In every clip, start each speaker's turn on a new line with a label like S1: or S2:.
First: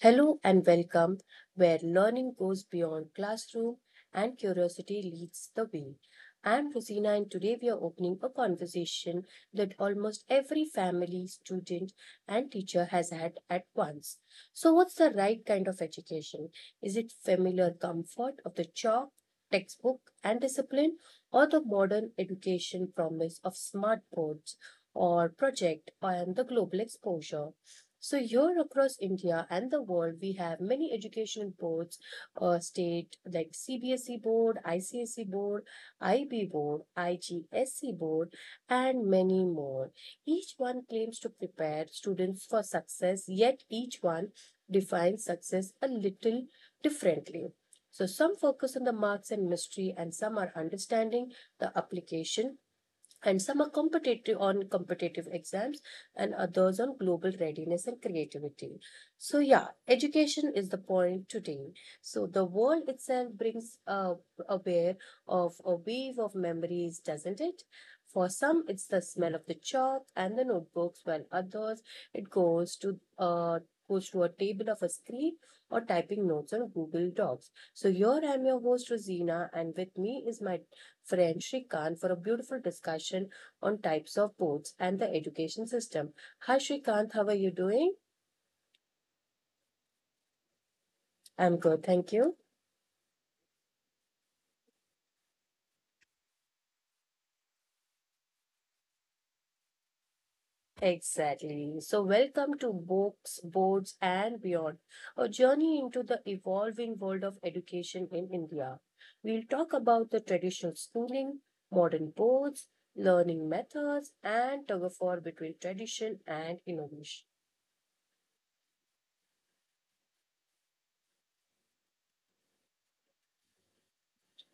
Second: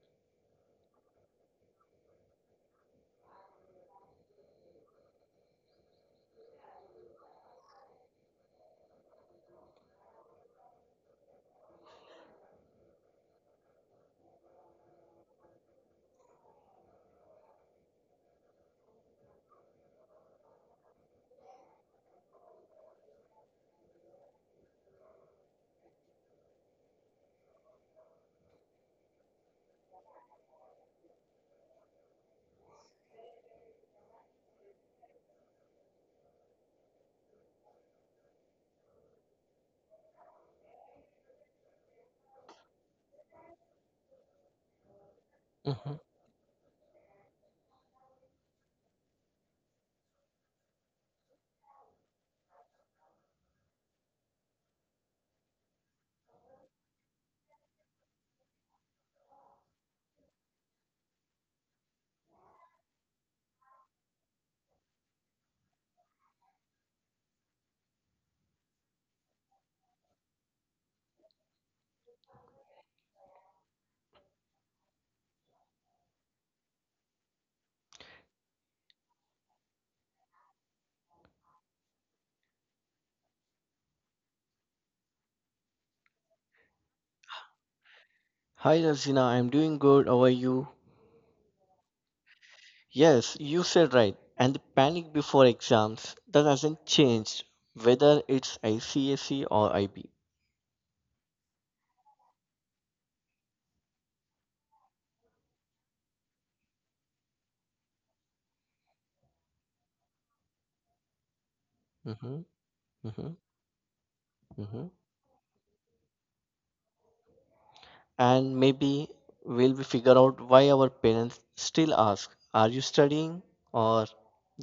S1: Hello and welcome, where learning goes beyond classroom and curiosity leads the way. I'm Rosina, and today we are opening a conversation that almost every family, student, and teacher has had at once. So, what's the right kind of education? Is it familiar comfort of the chalk, textbook, and discipline, or the modern education promise of smart boards or project and the global exposure? So, here across India and the world, we have many educational boards, state like CBSE board, ICSE board, IB board, IGSE board, and many more. Each one claims to prepare students for success, yet each one defines success a
S2: Mhm.
S1: little differently. So, some focus on the marks and mystery, and some are understanding the application, and some are competitive on competitive exams and others on global readiness and creativity. So yeah, education is the point today. So the world itself brings aware of a wave of memories, doesn't it? For some it's the smell of the chalk and the notebooks, while others it goes to a table of a screen or typing notes on Google Docs. So here I'm your host Rosina, and with me is my friend Shrikant for a beautiful discussion on types of boards and the education system. Hi Shrikant, how are you doing?
S2: Hi Razina, I'm doing good. How are you?
S1: I'm good, thank you.
S2: Yes, you said right. And the panic before exams that hasn't changed, whether it's ICSE or IB.
S1: Exactly. So, welcome to Books, Boards, and Beyond, a journey into the evolving world of education in India. We'll talk about the traditional schooling, modern
S2: Mm-hmm,
S1: boards,
S2: mm-hmm,
S1: learning methods, and
S2: mm-hmm.
S1: tug of war between tradition and innovation.
S2: And maybe we'll be figure out why our parents still ask, "Are you studying or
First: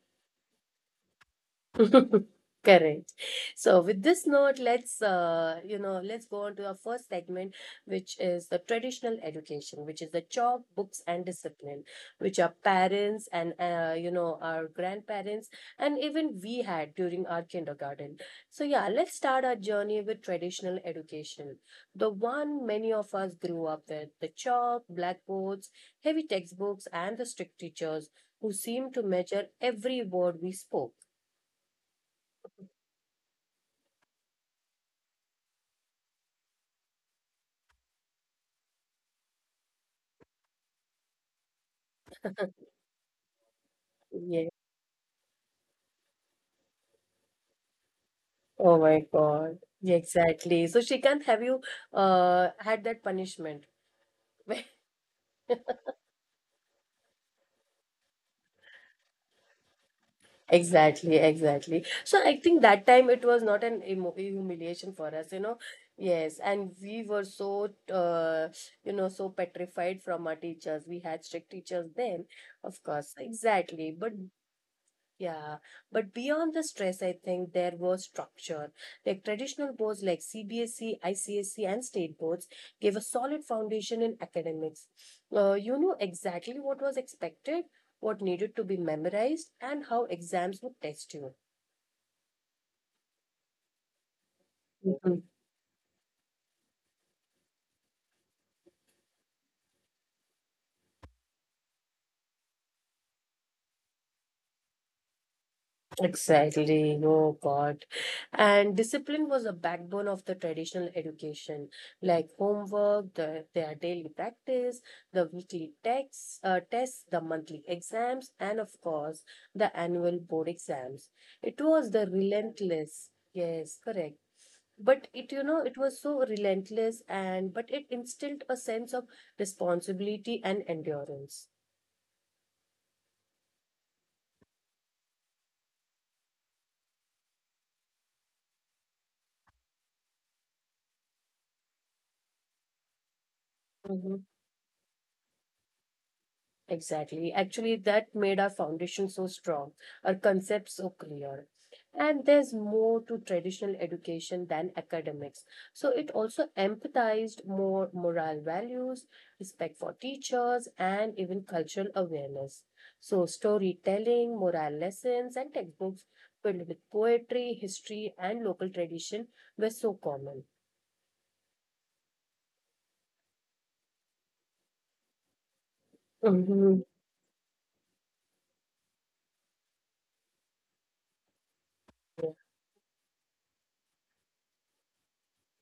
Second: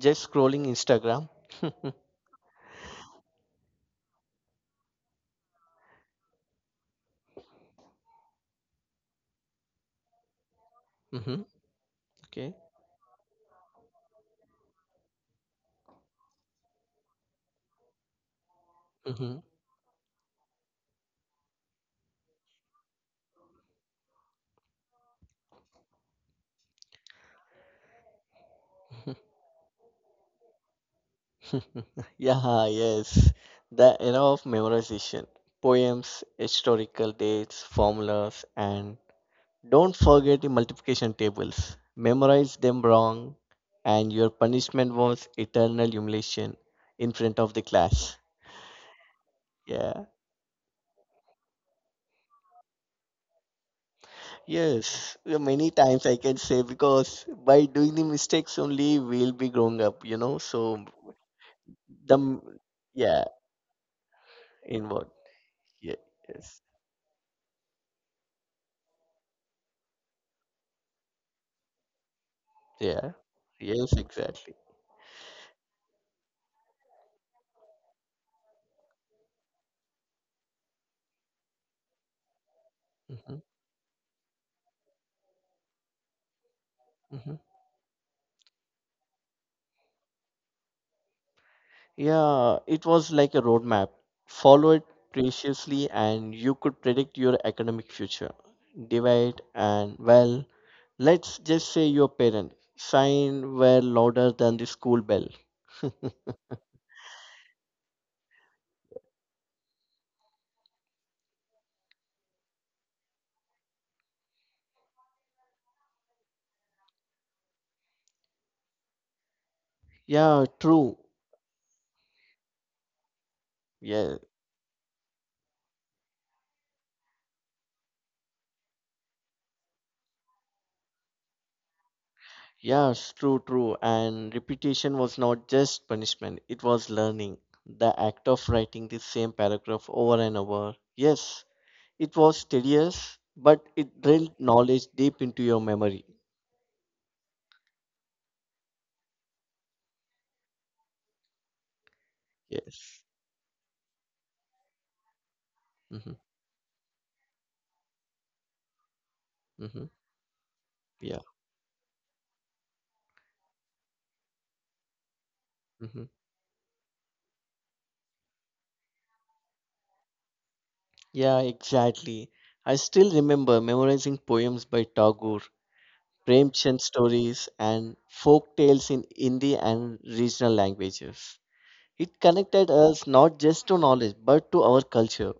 S2: just scrolling Instagram?"
S1: Correct. So with this note, let's go on to our first segment, which is the traditional education, which is the chalk, books, and
S2: Mm-hmm.
S1: discipline, which our
S2: Okay.
S1: parents and our grandparents and even we had during our kindergarten. So yeah, let's
S2: Mm-hmm.
S1: start our journey with traditional education, the one many of us grew up with, the chalk, blackboards, heavy textbooks, and the strict teachers who seemed to measure every word we spoke.
S2: Yeah, yes. The era of memorization, poems, historical dates, formulas, and don't forget the multiplication tables. Memorize them wrong, and your punishment was eternal humiliation in front of the class.
S1: Oh my God. Yeah,
S2: Yeah,
S1: exactly. So Shrikant, have you had that punishment?
S2: yes, many times I can say because by doing the mistakes only we'll be growing up, you know. So
S1: Exactly.
S2: the
S1: So I
S2: m-
S1: think that time it
S2: yeah,
S1: was not an emo humiliation for
S2: inward.
S1: us, you know.
S2: Yeah,
S1: Yes,
S2: yes,
S1: and we were so, so petrified from our teachers. We had strict teachers then, of
S2: yeah,
S1: course.
S2: yes,
S1: Exactly. But
S2: exactly.
S1: yeah, but beyond the stress, I think there was structure. Like traditional boards like CBSE, ICSE, and state boards gave a
S2: Mhm.
S1: solid foundation in academics. You know exactly what was
S2: Mhm.
S1: expected, what needed to be memorized, and how exams would test you.
S2: Yeah, it was like a roadmap. Follow it preciously, and you could predict your academic future. Divide and, well, let's just say your parents' sign were louder than the school bell.
S1: Exactly. Oh God. And discipline was a backbone of the traditional education, like homework, their daily practice, the weekly texts, tests, the monthly exams, and of course, the annual board
S2: Yeah, true.
S1: exams. It was the relentless. Yes, correct.
S2: Yeah,
S1: But it, you know, it was so relentless and, but it instilled a sense of responsibility and endurance.
S2: yes, true, true. And repetition was not just punishment, it was learning. The act of writing the same paragraph over and over. Yes, it was tedious, but
S1: Uh
S2: it
S1: huh.
S2: drilled knowledge deep into your memory.
S1: Exactly. Actually, that made our foundation so strong, our concepts so clear. And there's more to
S2: Yes.
S1: traditional education than academics. So it
S2: Mm-hmm.
S1: also empathized more moral values, respect
S2: Mm-hmm.
S1: for teachers, and
S2: Yeah.
S1: even cultural awareness. So storytelling, moral lessons, and textbooks
S2: Mm-hmm.
S1: filled with poetry, history, and local tradition were so common.
S2: Yeah, exactly. I still remember memorizing poems by Tagore, Premchand
S1: Mhm.
S2: stories, and folk tales in Hindi and regional languages. It connected us not just to knowledge, but to our culture.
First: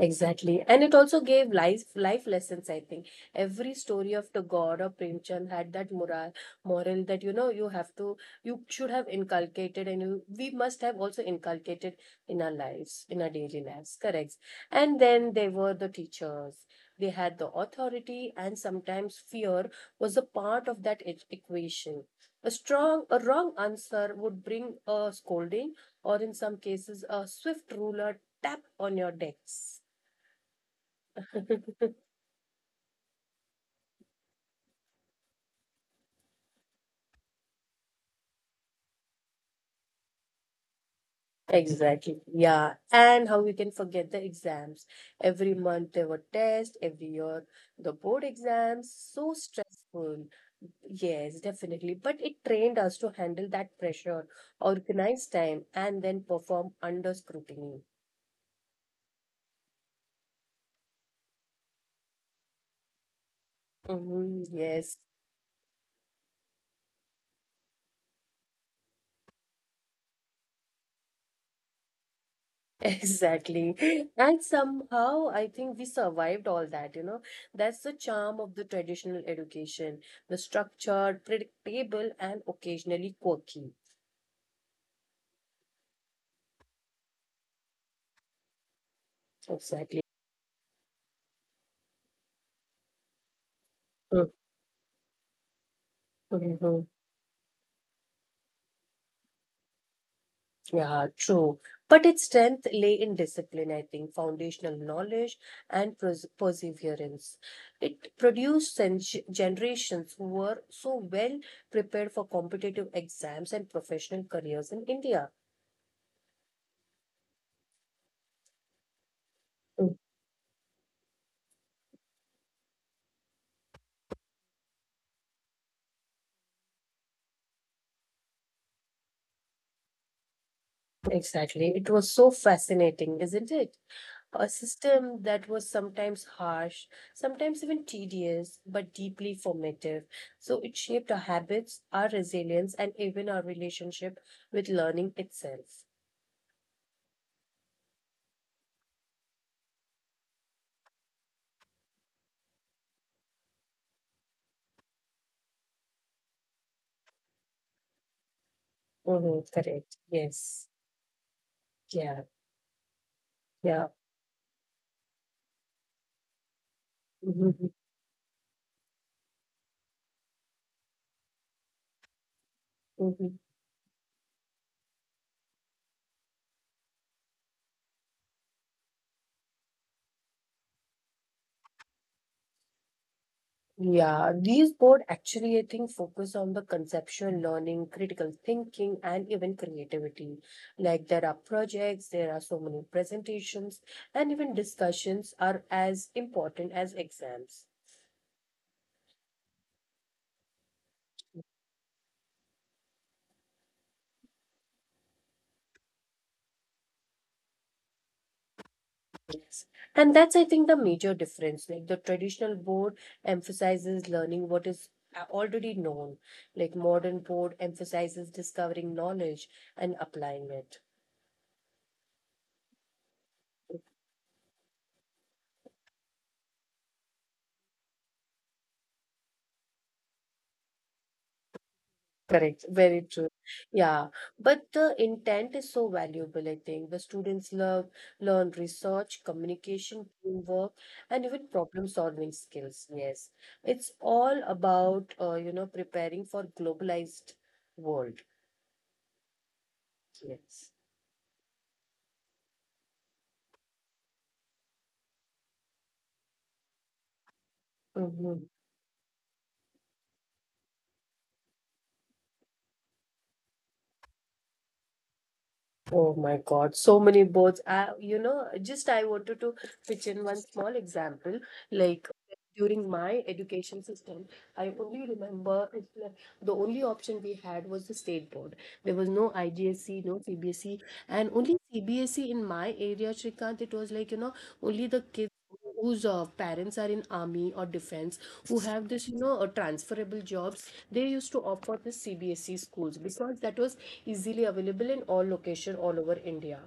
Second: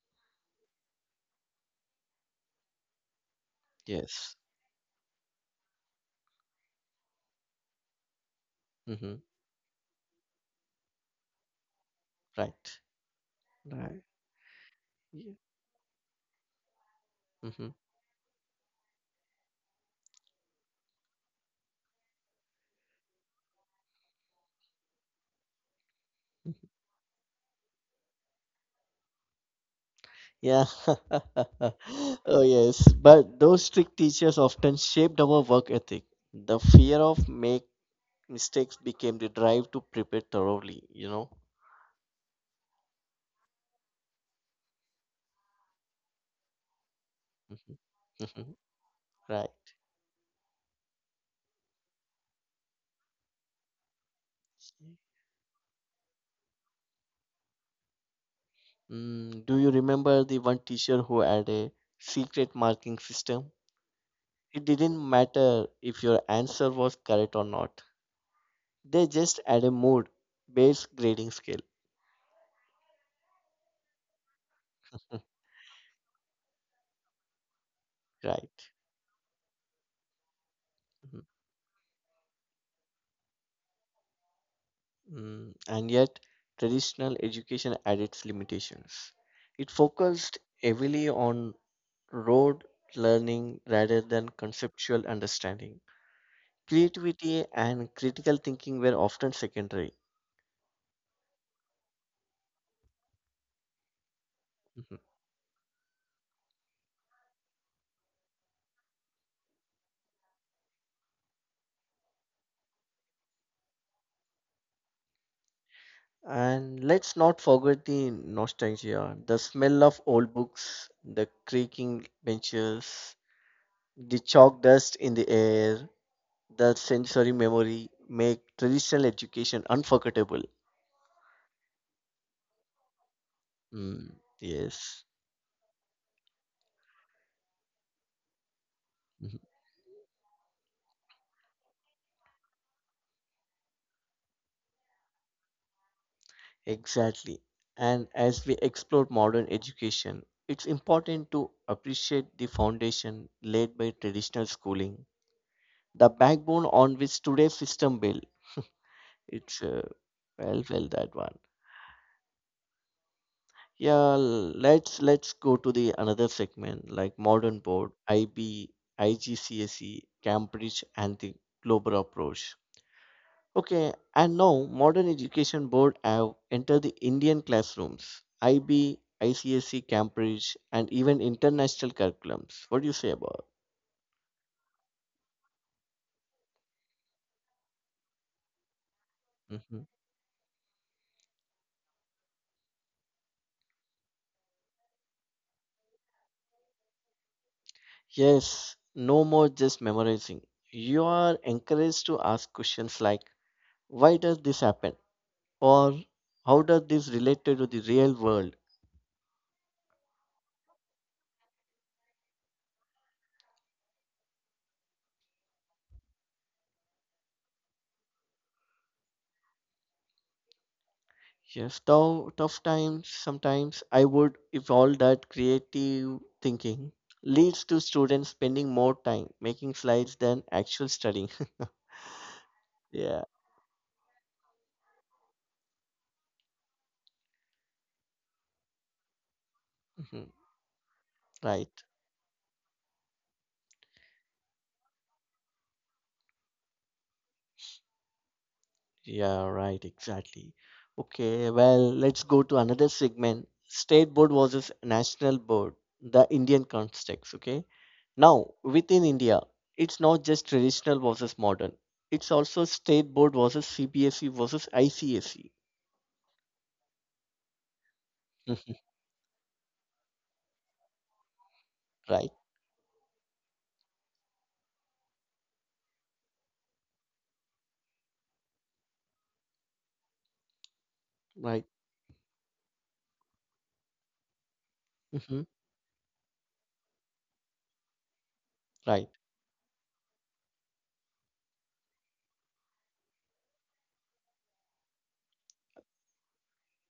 S1: Exactly. And it also gave life lessons, I think. Every story of
S2: Yes.
S1: the god or Premchand had that moral that you know you have to, you should have
S2: Mm-hmm.
S1: inculcated, and you we must have also inculcated in our
S2: Right.
S1: lives, in our daily
S2: Right.
S1: lives. Correct. And
S2: Yeah.
S1: then they were the teachers. They had the
S2: Mm-hmm.
S1: authority, and sometimes fear was a part of that equation. A wrong answer would bring a scolding, or in some cases a swift ruler tap on your decks.
S2: Yeah. Oh, yes. But those strict teachers often shaped our work ethic. The fear of make mistakes became the drive to prepare thoroughly, you know.
S1: Exactly. Yeah. And how we can forget the exams. Every month there were tests, every year
S2: Mhm,
S1: the board
S2: mhm,
S1: exams. So
S2: right.
S1: stressful. Yes, definitely. But it trained us to handle that pressure, organize time, and then perform under scrutiny.
S2: Mm, do you remember the one teacher who had a secret marking system?
S1: Hmm,
S2: It didn't
S1: yes.
S2: matter if your answer was correct or not, they just had a mood based grading scale.
S1: Exactly. And
S2: Mm,
S1: somehow I think we survived all that, you know. That's the charm
S2: right.
S1: of the traditional education, the
S2: Mhm.
S1: structured, predictable, and occasionally quirky.
S2: Mm, and yet traditional education had its limitations. It
S1: Exactly.
S2: focused heavily on rote learning rather than conceptual understanding.
S1: Mm-hmm.
S2: Creativity and critical thinking were often secondary.
S1: Yeah, true. But its strength lay in discipline, I think, foundational
S2: Mhm.
S1: knowledge and perseverance. It produced generations who were so well prepared for competitive exams and professional careers in India.
S2: And let's not forget the nostalgia, the smell of
S1: Mm.
S2: old books, the creaking benches, the chalk dust in the air, the sensory memory make traditional education unforgettable.
S1: Exactly. It was so fascinating, isn't it?
S2: Mm,
S1: A
S2: yes.
S1: system that was sometimes harsh, sometimes even tedious, but
S2: Mhm.
S1: deeply formative. So it shaped our habits, our resilience, and even our relationship with learning itself.
S2: Exactly. And as we explore modern education, it's important to appreciate the foundation laid by traditional schooling, the backbone on which today's system built. It's
S1: Mm-hmm. Correct.
S2: well, well,
S1: Yes.
S2: that one.
S1: Yeah, yeah.
S2: Yeah, let's go to the another segment, like modern board,
S1: Mhm,
S2: IB, IGCSE, Cambridge, and the global approach.
S1: mhm.
S2: Okay, and now modern education board have entered the Indian classrooms, IB, ICSE, Cambridge, and even international curriculums. What do you say about?
S1: Yeah, these board actually, I think, focus on the conceptual learning, critical thinking, and even
S2: Mhm.
S1: creativity. Like there are projects, there are so many presentations, and even discussions are as important as exams.
S2: Yes, no more just memorizing. You are encouraged to ask questions like, why does this happen? Or how does this relate to the real world?
S1: Yes. And that's, I think, the major difference. Like the traditional board emphasizes learning what is already known. Like modern board emphasizes discovering knowledge and applying it.
S2: Yes, tough, tough times sometimes I would if all that creative thinking leads to students spending more time making slides than actual studying.
S1: Correct,
S2: Yeah,
S1: very true. Yeah, but the intent is so valuable, I think. The students love, learn research,
S2: mhm,
S1: communication, teamwork, and even
S2: right.
S1: problem solving skills. Yes, it's all about, preparing for globalized world.
S2: Yeah, right, exactly.
S1: Yes.
S2: Okay, well, let's go to another segment. State board versus national board, the Indian context, okay? Now, within India, it's not just traditional versus modern. It's also state board versus CBSE versus ICSE. Mhm.
S1: Oh my God, so many boards. I, you know, just I wanted to pitch in one small example. Like
S2: Right,
S1: during my education system, I only remember it's like the only option we had was the state board. There was no IGSE, no CBSE, and
S2: right,
S1: only CBSE in my area, Shrikant. It was like, you know, only the
S2: hmm,
S1: kids whose parents are in army or defense, who
S2: right,
S1: have this, you know, transferable jobs, they used to opt for the CBSE schools because that was easily available in all location all over India.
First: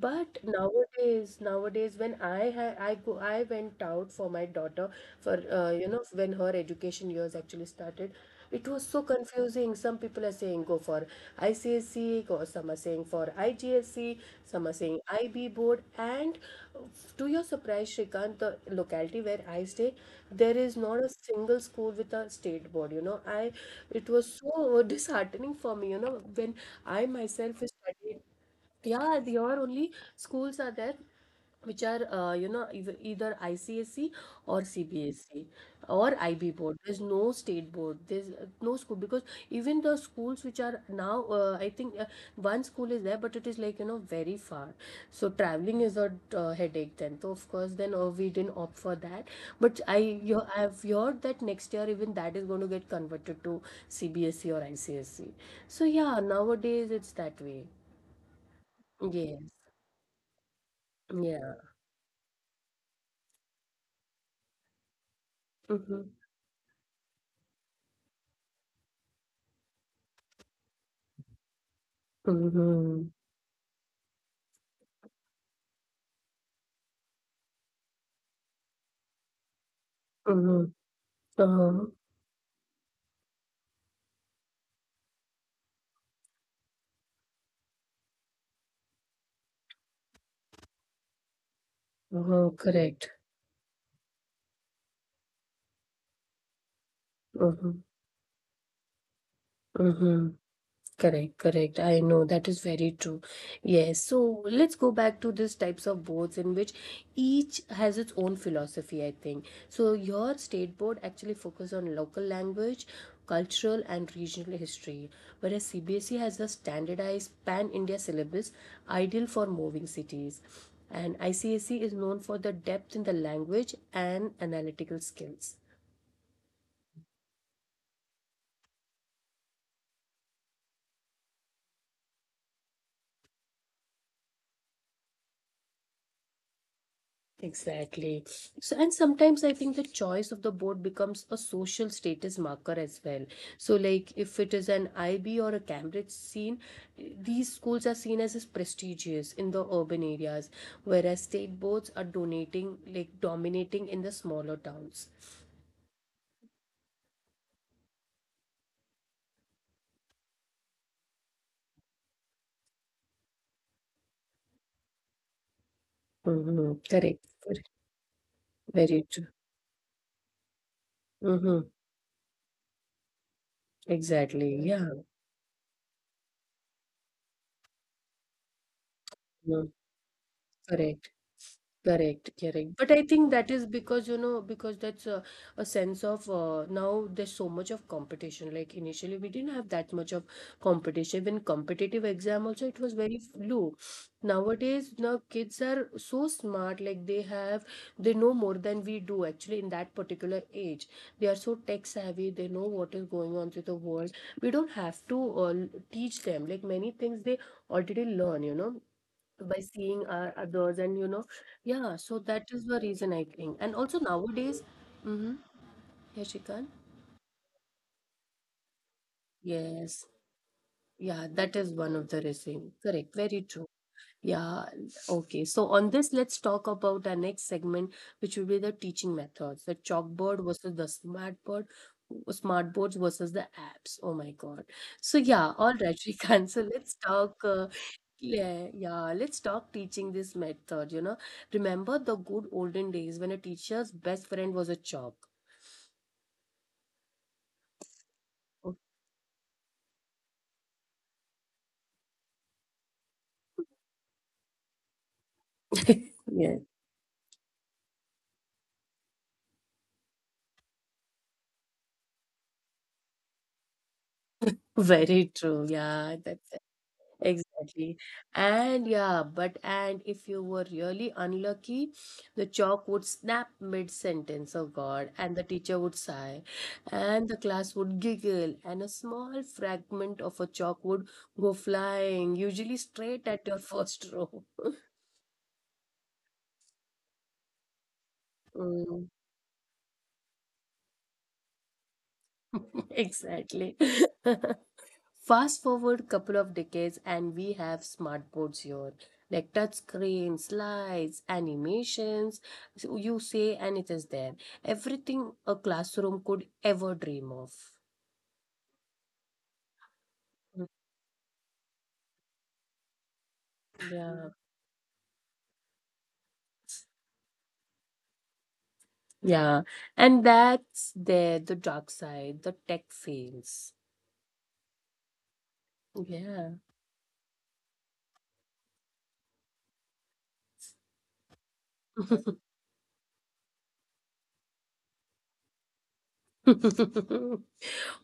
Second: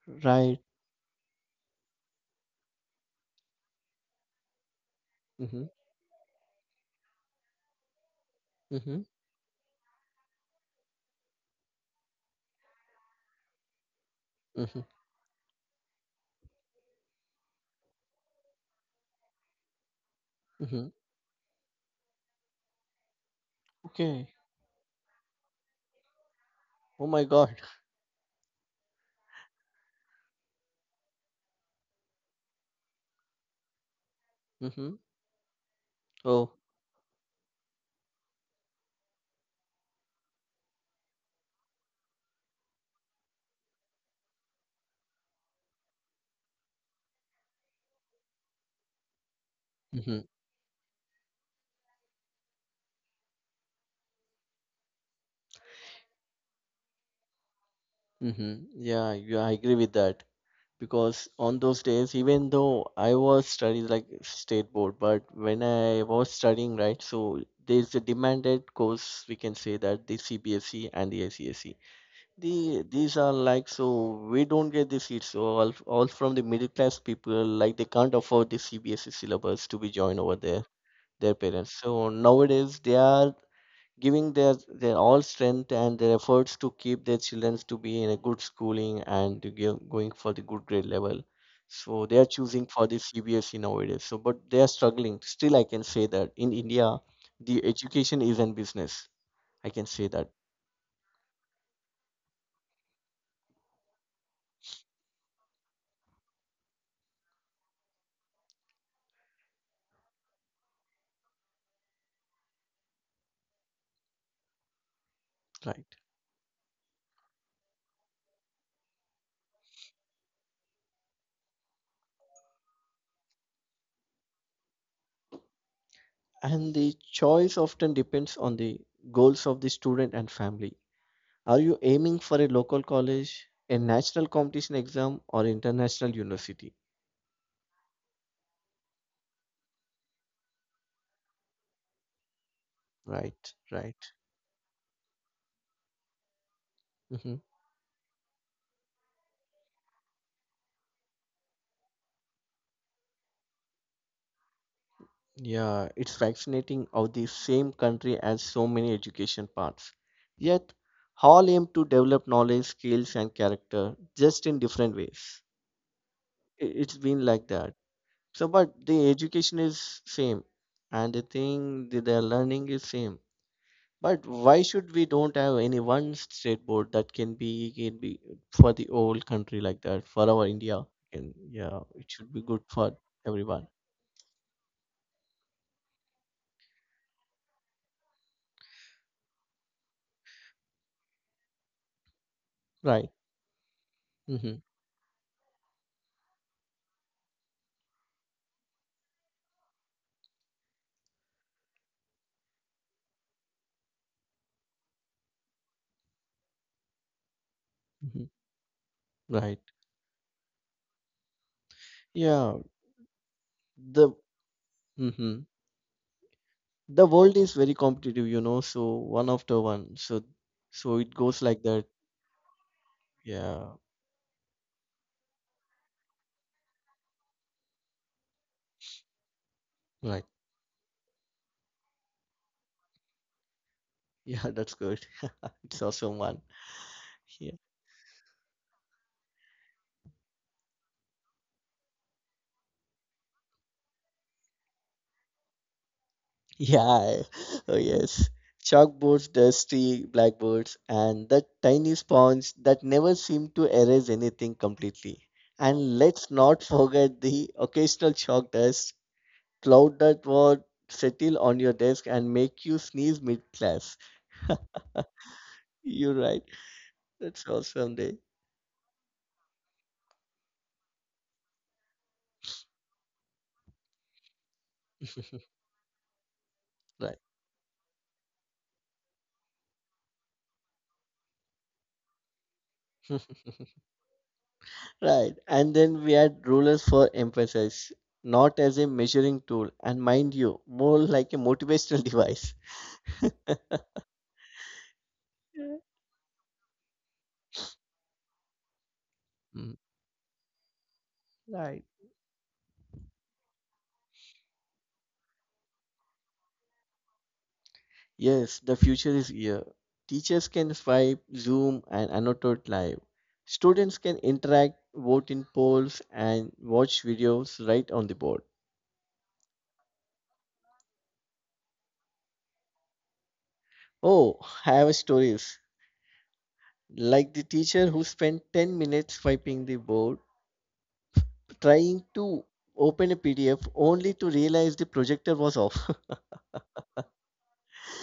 S1: But
S2: right.
S1: nowadays, nowadays when I ha I go I went out for my daughter, for
S2: Hmm.
S1: when her education years actually started, it was so
S2: Hmm.
S1: confusing. Some people are saying go for ICSE, or some are saying for IGSE, some are
S2: Hmm.
S1: saying IB board, and uh, to your surprise, Shrikant, the locality where I stay, there is
S2: Hmm.
S1: not a single school with a state board. You know, I, it
S2: Okay.
S1: was so disheartening for me. You know, when I
S2: Oh my God.
S1: myself is studied. Yeah, the are only schools are there which are either ICSE or
S2: Hmm.
S1: CBSE or IB
S2: Oh.
S1: board. There's no state board. There's no school, because even the schools which are now I think one school is there, but it is like, you know, very far. So traveling is a headache then. So of course then we didn't opt for that. But
S2: Hmm.
S1: I've heard that next year even that is going to get converted to CBSE or ICSE. So yeah, nowadays it's that way.
S2: Hmm. Yeah, yeah,
S1: Yes.
S2: I agree with that. Because on
S1: Yeah.
S2: those days, even though I was studying like state board, but when I
S1: Mhm.
S2: was studying, right, so there's a demanded course, we can say that the CBSE and the ICSE. The
S1: Mhm.
S2: these are like, so we don't get the seats, so all from the middle class people, like they can't afford the CBSE syllabus to be joined over there,
S1: Mhm.
S2: their parents.
S1: Uh-huh.
S2: So nowadays they are giving their all strength and their efforts to keep their children to be in a good schooling and to give, going for the good grade level. So they are
S1: Uh-huh.
S2: choosing for the
S1: Correct.
S2: CBSE nowadays. So but they are struggling. Still, I can say that in India, the
S1: Mhm.
S2: education is a business. I can say that.
S1: Mhm. Correct. I know that is very true. Yes. So let's go back to these types of boards, in which each has its own philosophy, I think. So your state board actually focus on local language, cultural and regional history, whereas
S2: Right.
S1: CBSE has a standardized pan-India syllabus ideal for moving cities. And ICSE is known for the depth in the language and analytical skills.
S2: And the choice often depends on the goals of the student and family. Are you aiming for a local college, a national competition exam, or international university?
S1: Exactly. So, and sometimes I think the choice of the board becomes a social status marker as well.
S2: Right,
S1: So, like
S2: right.
S1: if it is an IB or a Cambridge scene,
S2: Hmm.
S1: these schools are seen as prestigious in the urban areas, whereas state boards are donating, like dominating in the smaller towns.
S2: Yeah, it's fascinating how the same country has so many education paths. Yet, all aim to develop knowledge, skills, and character just in different ways. I-
S1: Mm-hmm.
S2: it's
S1: Correct.
S2: been like
S1: Correct.
S2: that. So, but
S1: Very
S2: the
S1: true.
S2: education is same, and the
S1: Mm-hmm.
S2: thing that they are learning is same. But
S1: Exactly.
S2: why
S1: Yeah.
S2: should we don't have any one state board that can be for the whole country
S1: Mhm.
S2: like that for our India?
S1: Correct.
S2: And yeah, it
S1: Correct,
S2: should be good
S1: correct. But
S2: for
S1: I think that is
S2: everyone,
S1: because, you know, because a sense of now there's so much of competition. Like initially, we didn't have that much of competition. Even competitive exam also, it was
S2: right?
S1: very low.
S2: Mm-hmm.
S1: Nowadays, now kids are so smart. Like they have, they know more than we do actually in that particular age. They are so tech savvy. They know what is going on through the world. We don't have to teach them. Like many things they already
S2: Hmm.
S1: learn, you know,
S2: Right.
S1: by seeing others and you know. Yeah, so that
S2: Yeah.
S1: is the reason I think, and also
S2: The
S1: nowadays, mm-hmm,
S2: hmm
S1: Yashikan,
S2: the world is very competitive, you know. So one after one.
S1: yes,
S2: So so it
S1: yeah,
S2: goes
S1: that
S2: like
S1: is
S2: that.
S1: one of the reason. Correct, very true.
S2: Yeah.
S1: Yeah. Okay, so on this let's talk about our next segment, which will be the teaching methods, the
S2: Right.
S1: chalkboard versus the smartboard, smart boards versus the apps. Oh my
S2: Yeah,
S1: God.
S2: that's good.
S1: So yeah, all
S2: It's
S1: right.
S2: awesome one.
S1: Shrikant, so let's talk
S2: Yeah.
S1: yeah, yeah, let's talk teaching this method, you know. Remember the good olden days when a teacher's best friend was a chalk.
S2: Yeah, oh yes.
S1: Okay.
S2: Chalkboards, dusty blackboards, and that tiny sponge that never seemed to erase anything completely. And let's
S1: Yeah,
S2: not forget the occasional chalk dust cloud that would settle on your desk and make you sneeze mid-class.
S1: very true. Yeah,
S2: You're right.
S1: that's
S2: That's awesome
S1: exactly.
S2: day.
S1: And yeah, but and if you were really unlucky, the chalk would snap mid-sentence, oh God, and the teacher would sigh,
S2: Right.
S1: and the class would giggle, and a small fragment of a chalk would go flying, usually straight at your first row.
S2: Right. And then we had rulers for emphasis, not as a
S1: Mm.
S2: measuring tool, and mind you, more like a motivational device.
S1: Exactly. Fast forward couple of decades and we have smart boards here. Like touch
S2: Yeah.
S1: screens, slides,
S2: Right.
S1: animations. So you say and it is there. Everything a classroom could ever dream of.
S2: Yes, the future is here. Teachers
S1: Mm.
S2: can swipe, zoom, and annotate live. Students can
S1: Yeah.
S2: interact, vote in polls, and watch videos right on the board.
S1: Yeah. And that's there, the dark side, the tech fails.
S2: Oh, I have stories.
S1: Yeah.
S2: Like the teacher who spent 10 minutes swiping the board, trying to open a PDF only to realize the projector was off.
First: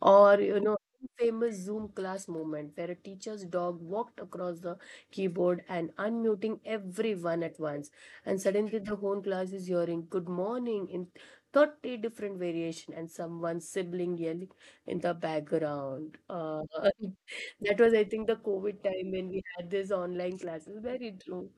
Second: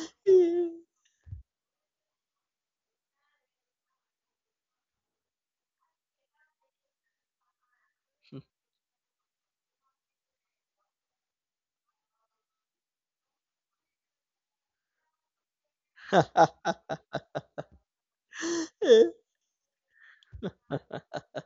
S1: Or, you know, Famous Zoom class moment where a teacher's dog walked across the keyboard and unmuting everyone at once. And suddenly the whole class is hearing good morning in 30 different variation and someone's sibling yelling in the background. That was, I think, the COVID time when we had this online classes. Very true.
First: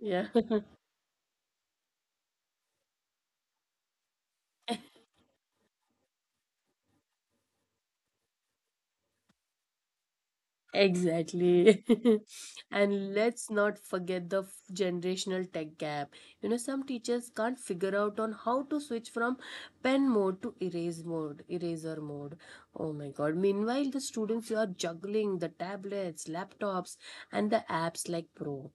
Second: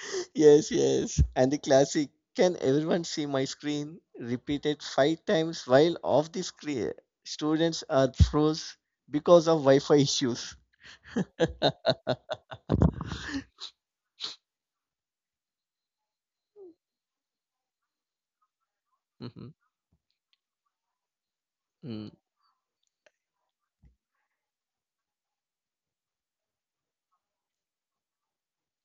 S1: Yeah.
S2: Yes, yes. And the classic, can everyone see my screen? Repeated five times while off the screen. Students are froze because of Wi Fi issues.
S1: Exactly. And let's not forget the generational tech gap. You know, some teachers can't figure out on how to switch from
S2: Mhm.
S1: pen mode to
S2: Mm.
S1: eraser mode. Oh my god. Meanwhile, the students are juggling the tablets, laptops, and the apps like pro.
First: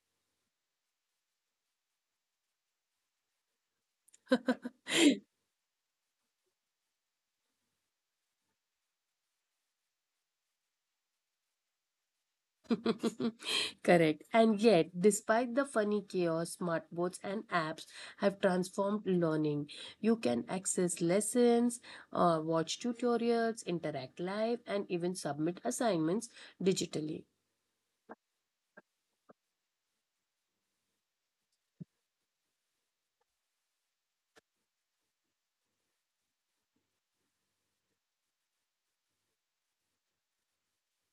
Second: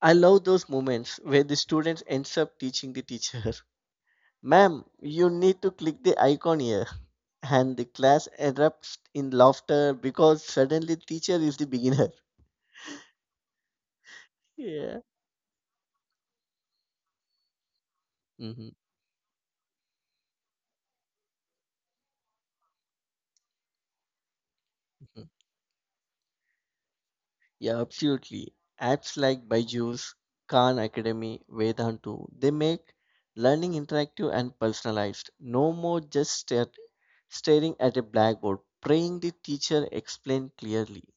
S2: I love those moments where the students ends up teaching the teacher. Ma'am, you need to click the icon here. And the class erupts in laughter because suddenly teacher is the beginner.
S1: Correct. And yet,
S2: Yeah.
S1: despite the funny chaos, smartboards and apps have
S2: Mhm.
S1: transformed learning. You can access lessons, watch tutorials, interact live, and even submit assignments digitally.
S2: Yeah, absolutely. Apps like Byju's, Khan Academy, Vedantu, they make learning interactive and personalized. No more just stare, staring at a blackboard, praying the teacher explain clearly.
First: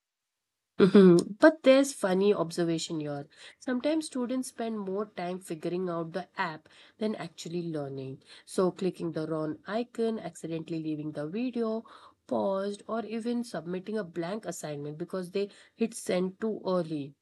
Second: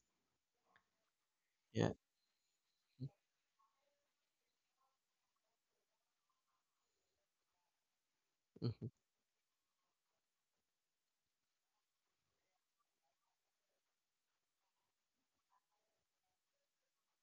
S1: Mhm. But
S2: Yeah.
S1: there's funny observation here. Sometimes students spend more time figuring out the app than actually learning. So
S2: Mhm.
S1: clicking the wrong icon, accidentally leaving the video, paused, or even submitting a blank assignment because they hit send too early.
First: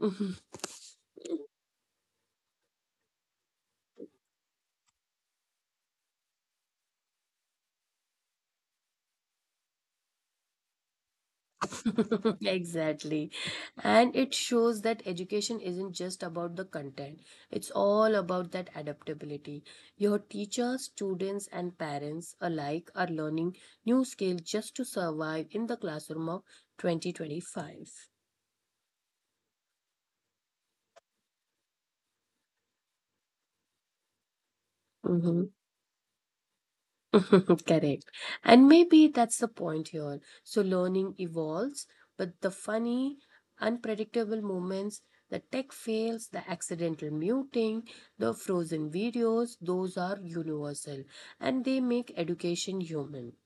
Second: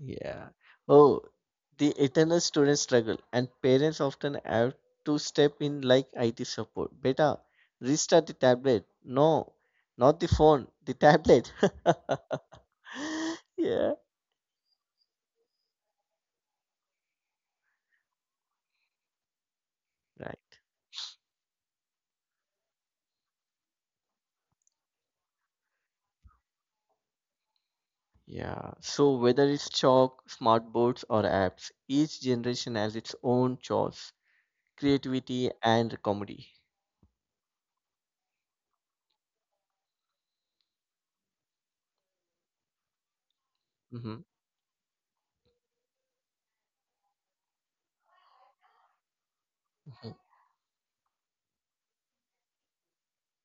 S2: Yeah. Oh, the eternal student struggle, and parents often have to step in like IT support. Beta, restart the tablet. No, not the phone, the tablet.
S1: Exactly.
S2: Yeah.
S1: And it shows that education isn't just about the content, it's all about that adaptability. Your
S2: Right.
S1: teachers, students, and parents alike are learning new skills just to survive in the classroom of 2025.
S2: Yeah, so whether it's chalk, smartboards, or apps, each generation has its own chores, creativity, and comedy.
S1: Correct. And maybe that's the point here. So learning evolves, but the funny,
S2: Hmm.
S1: unpredictable moments, the tech fails, the accidental muting, the frozen videos, those
S2: Hmm.
S1: are universal and they make education human.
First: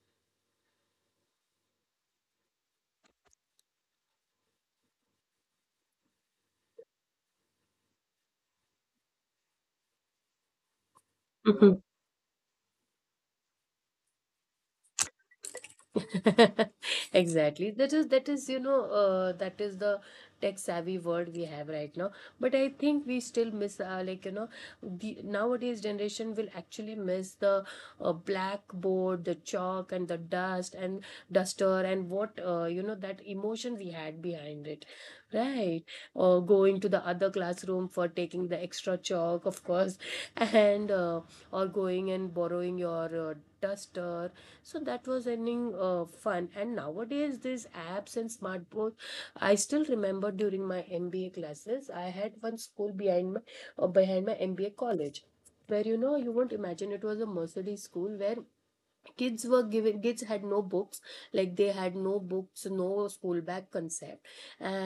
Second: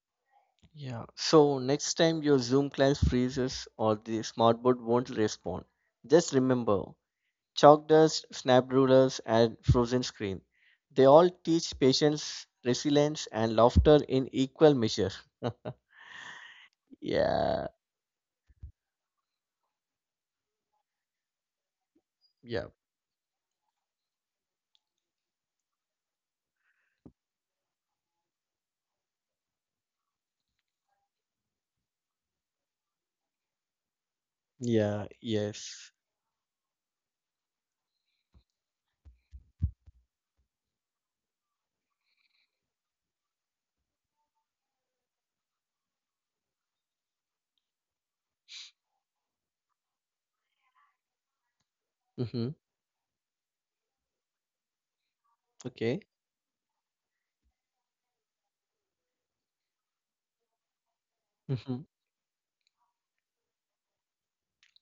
S2: Yeah, so next time your Zoom class freezes or the smartboard won't respond, just remember chalk dust, snap rulers, and frozen screen. They all teach patience, resilience, and laughter in equal measure. Yeah,
S1: Exactly. That is that is the tech savvy world we have right now, but
S2: yeah,
S1: I think we still miss, uh, the nowadays generation will actually miss the, blackboard, the chalk and the dust and duster and what, you know, that emotion we had behind it,
S2: yeah,
S1: right?
S2: yes.
S1: Or going to the other classroom for taking the extra chalk, of course, and or going and borrowing your duster. So that was ending, fun, and nowadays these apps and smartboard. I still remember during my MBA classes I had
S2: Mm-hmm.
S1: one school behind my, behind my MBA college, where, you
S2: Okay.
S1: know, you won't imagine, it was a Mercedes school where kids were given kids had no books, like they
S2: Mm-hmm.
S1: had no books, no school bag concept,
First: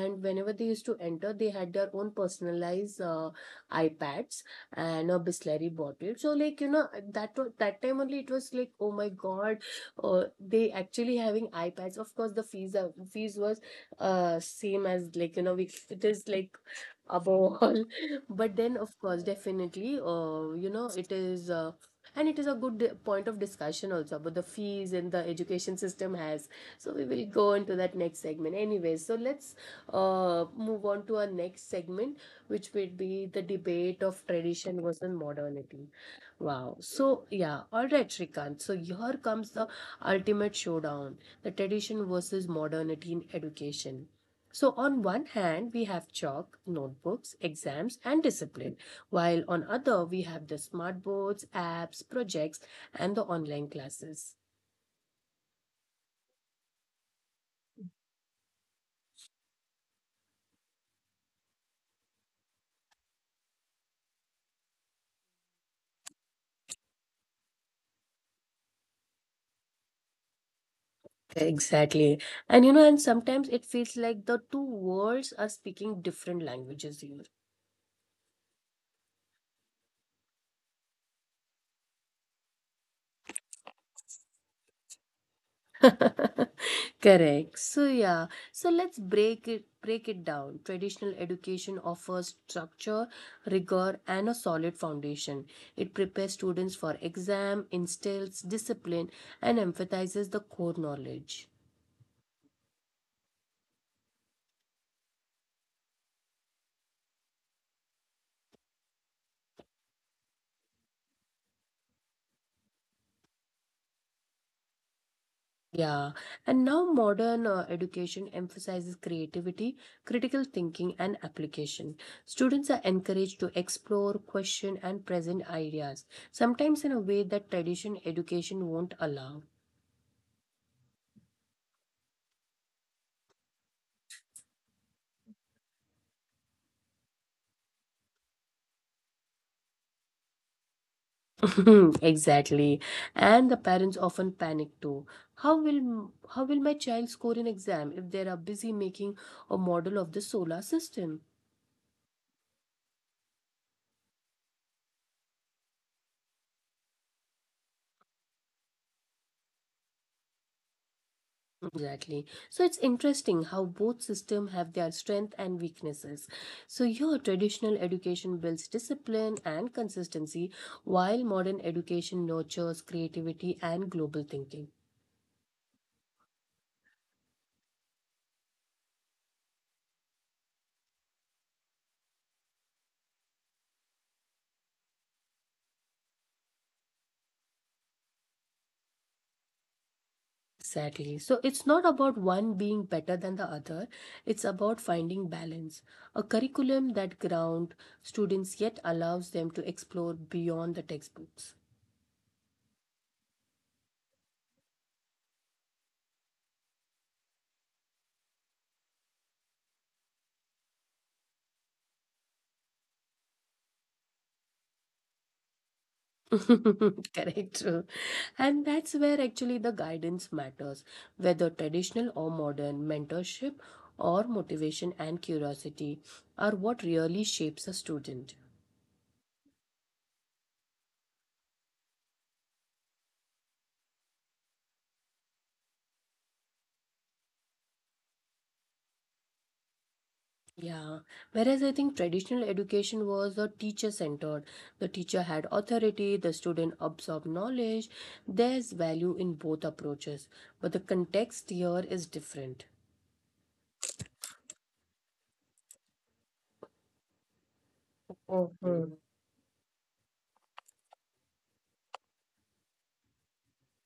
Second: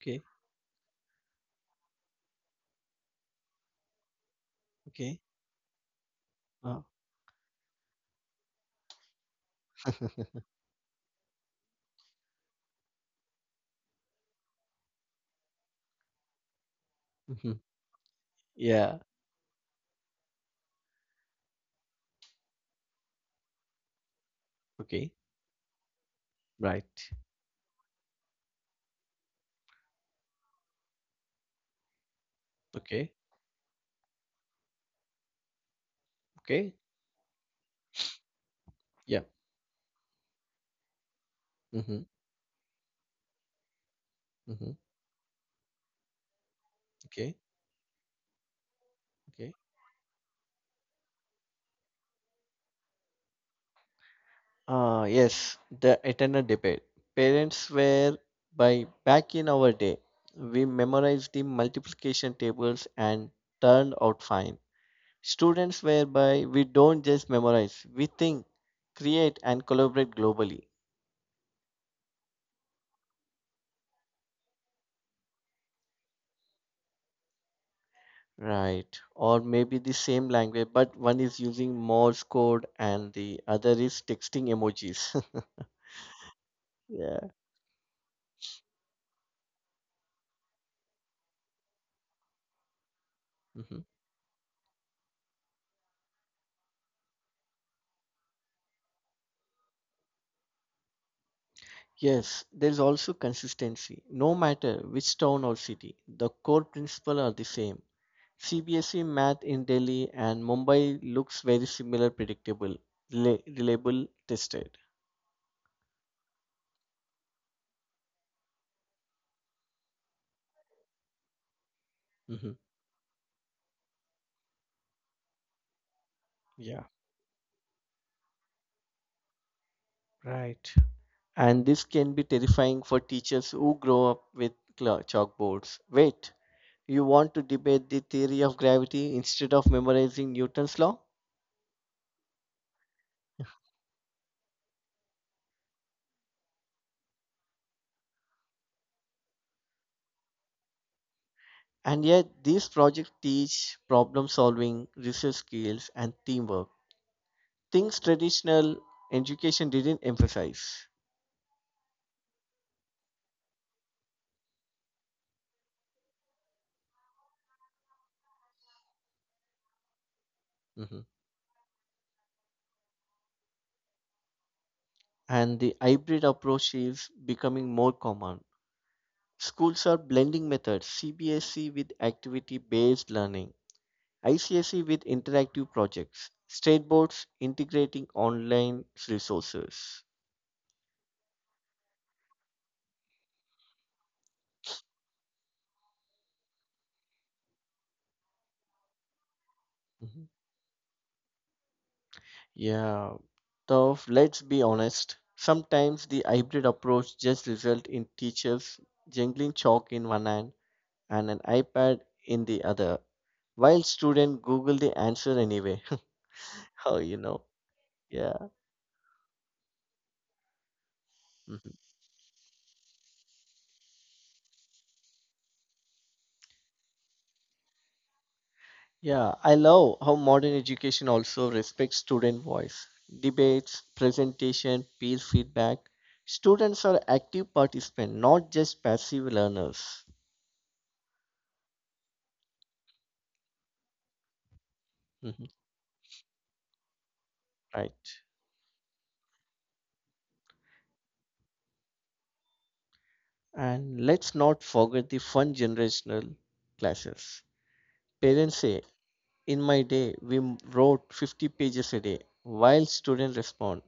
S2: Okay,
S1: whenever they used to enter, they had their own personalized, iPads and a
S2: okay.
S1: Bisleri bottle. So like, you
S2: Uh,
S1: know, that time only it was like, oh my god, they actually having iPads. Of course the fees was, same as like, you know, it is like above
S2: Mhm.
S1: all. But then of
S2: Yeah.
S1: course definitely, you know, it is and it is a good point of discussion also about the fees and
S2: Okay.
S1: the education system has. So we
S2: Right.
S1: will go into that next segment anyway. So let's, move on to our next segment, which will
S2: Okay.
S1: be the debate of tradition versus modernity. Wow.
S2: Okay.
S1: So yeah, all right Shrikant, so here
S2: Yeah.
S1: comes the ultimate showdown, the tradition
S2: Mm-hmm.
S1: versus modernity in education. So
S2: Mm-hmm.
S1: on one hand we have chalk, notebooks,
S2: Okay.
S1: exams and discipline, while
S2: Okay.
S1: on other we have the smart boards, apps, projects, and the online classes.
S2: Ah, yes. The eternal debate. Parents were by, back in our day, we memorized the multiplication tables and turned out fine. Students whereby we don't just memorize, we think, create, and collaborate globally.
S1: Exactly. And you know, and sometimes it feels like the two worlds are speaking different languages here.
S2: Right. Or maybe the same language, but one is using Morse code and the other is texting emojis. Yeah.
S1: Correct. So yeah. So let's break it down. Traditional education offers structure,
S2: Hmm.
S1: rigor, and a solid foundation. It prepares students for exam, instills discipline, and emphasizes the core knowledge.
S2: Yes, there's also consistency. No matter which town or city, the core principle are the same. CBSE math in Delhi and Mumbai looks very similar, predictable, rela- reliable, tested.
S1: Yeah, and now modern education emphasizes creativity, critical thinking, and application.
S2: Hmm.
S1: Students are encouraged to explore, question, and present ideas,
S2: Yeah,
S1: sometimes in a way that tradition education won't allow.
S2: right. And this can be terrifying for teachers who grow up with chalkboards. Wait, you want to debate the theory of gravity instead of memorizing Newton's law?
S1: Exactly. And the parents often panic too. How will my child score an exam if they are busy making a model of the solar system?
S2: And yet, these projects teach problem solving, research skills, and teamwork, things traditional education didn't emphasize.
S1: Exactly. So it's interesting how both systems have their strengths and weaknesses. So your traditional education builds discipline and consistency,
S2: Mhm.
S1: while modern education nurtures creativity and global thinking.
S2: And the hybrid approach is becoming more common. Schools are blending methods CBSE with activity based learning, ICSE with interactive projects, state boards integrating online resources.
S1: Exactly. So it's not about one being better than the other, it's about finding balance. A curriculum that grounds students yet allows them to explore beyond the textbooks.
S2: Yeah, though let's be honest, sometimes the hybrid approach just result in teachers jingling chalk in one hand and an iPad in the other, while students Google the answer anyway. How you know?
S1: Correct.
S2: Yeah.
S1: And that's where actually the guidance matters, whether
S2: Mhm.
S1: traditional or modern, mentorship or motivation and curiosity are what really shapes a student.
S2: Yeah, I love how modern education also respects student voice. Debates, presentation, peer feedback. Students are active participants, not just passive learners.
S1: Yeah, whereas I think traditional education was a teacher centered. The teacher
S2: Mhm.
S1: had authority, the student absorbed knowledge.
S2: Right.
S1: There's value in both approaches, but the context here is different.
S2: And let's not forget the fun generational clashes. Parents say,
S1: Mhm.
S2: in my day, we wrote 50 pages a day, while students respond,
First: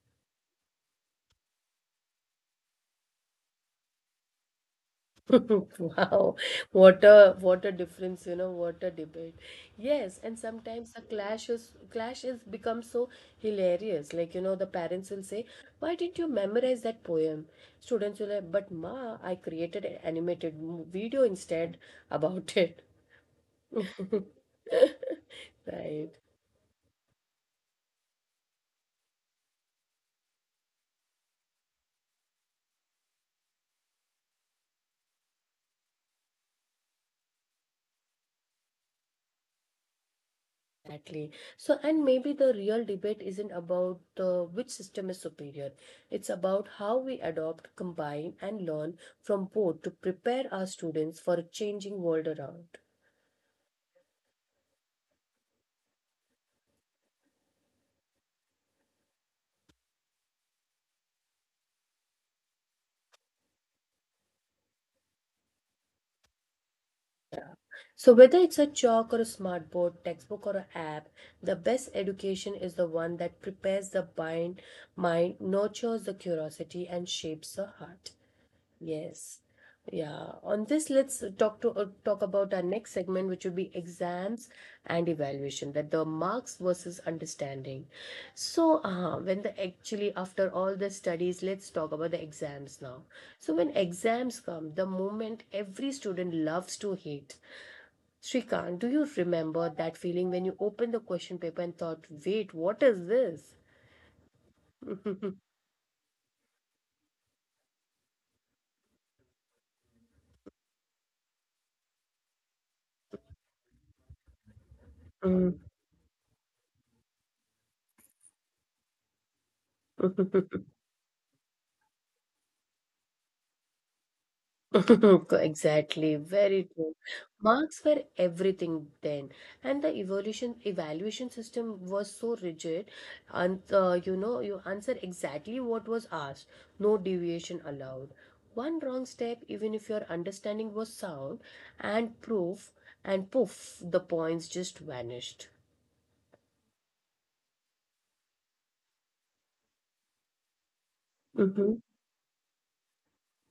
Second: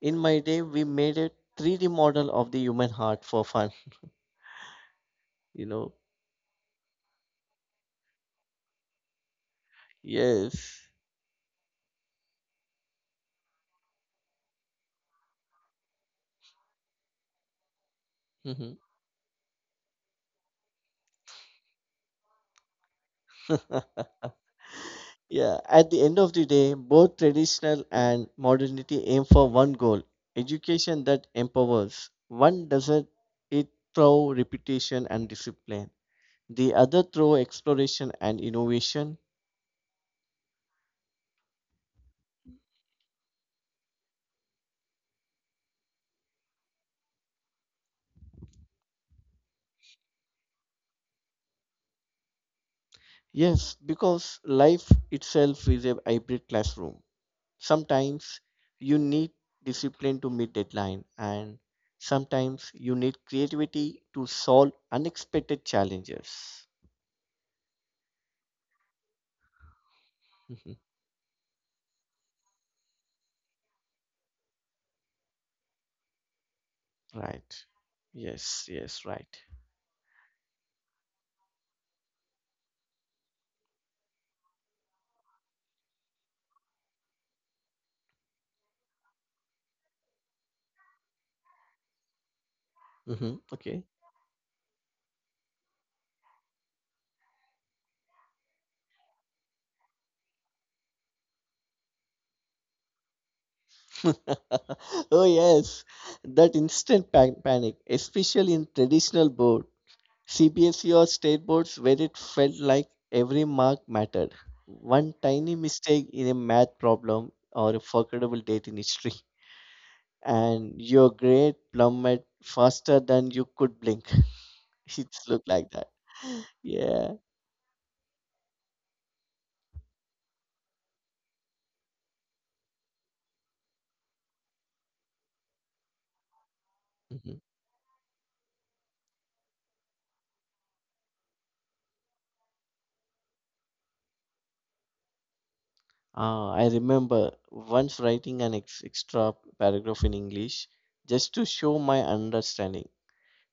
S2: in my day, we made a 3D model of the human heart for fun. You know,
S1: Wow, what a difference, you know, what a debate. Yes, and sometimes the
S2: yes.
S1: clash is become so hilarious. Like, you know, the parents will say, Why didn't you memorize that poem? Students will like, But ma, I
S2: Mhm.
S1: created an video instead about it. Right.
S2: Yeah, at the end of the day, both traditional and modernity aim for one goal, education that empowers. One doesn't it through reputation and discipline, the other through exploration and innovation.
S1: Exactly. So, and maybe the real debate isn't about which system is superior. It's about how we adopt, combine, and learn from both to prepare our students for a changing world around.
S2: Yes, because life itself is a hybrid classroom. Sometimes you need discipline to meet deadline, and sometimes you need creativity to solve unexpected challenges.
S1: So, whether it's a chalk or a smartboard, textbook or an
S2: Mhm.
S1: app, the best education is the one that prepares the mind, nurtures the curiosity, and shapes
S2: Right.
S1: the heart.
S2: Yes, yes, right.
S1: Yes. Yeah. On this, let's talk about our next segment, which would be exams and evaluation, that the marks versus understanding. So, when the actually after all the studies, let's talk about the exams now.
S2: Hmm.
S1: So, when
S2: Okay.
S1: exams come, the moment every student loves to hate. Shrikant, do you remember that feeling when you opened the question paper and thought, "Wait, what is
S2: Oh,
S1: this?"
S2: yes. That instant panic, especially in traditional board, CBSE or state boards where it felt like every mark mattered. One tiny mistake in a math problem or a forgettable date in history, and your grade plummet faster than you could blink. It's looked like that.
S1: Exactly, very true.
S2: Yeah.
S1: Marks were everything then, and the evolution evaluation system was so rigid, and you know, you answer exactly what was asked, no
S2: Mhm.
S1: deviation allowed. One wrong step, even if your understanding was sound and proof, and poof, the points just vanished.
S2: Ah, I remember once writing an extra paragraph in English just to
S1: Mm-hmm.
S2: show my understanding.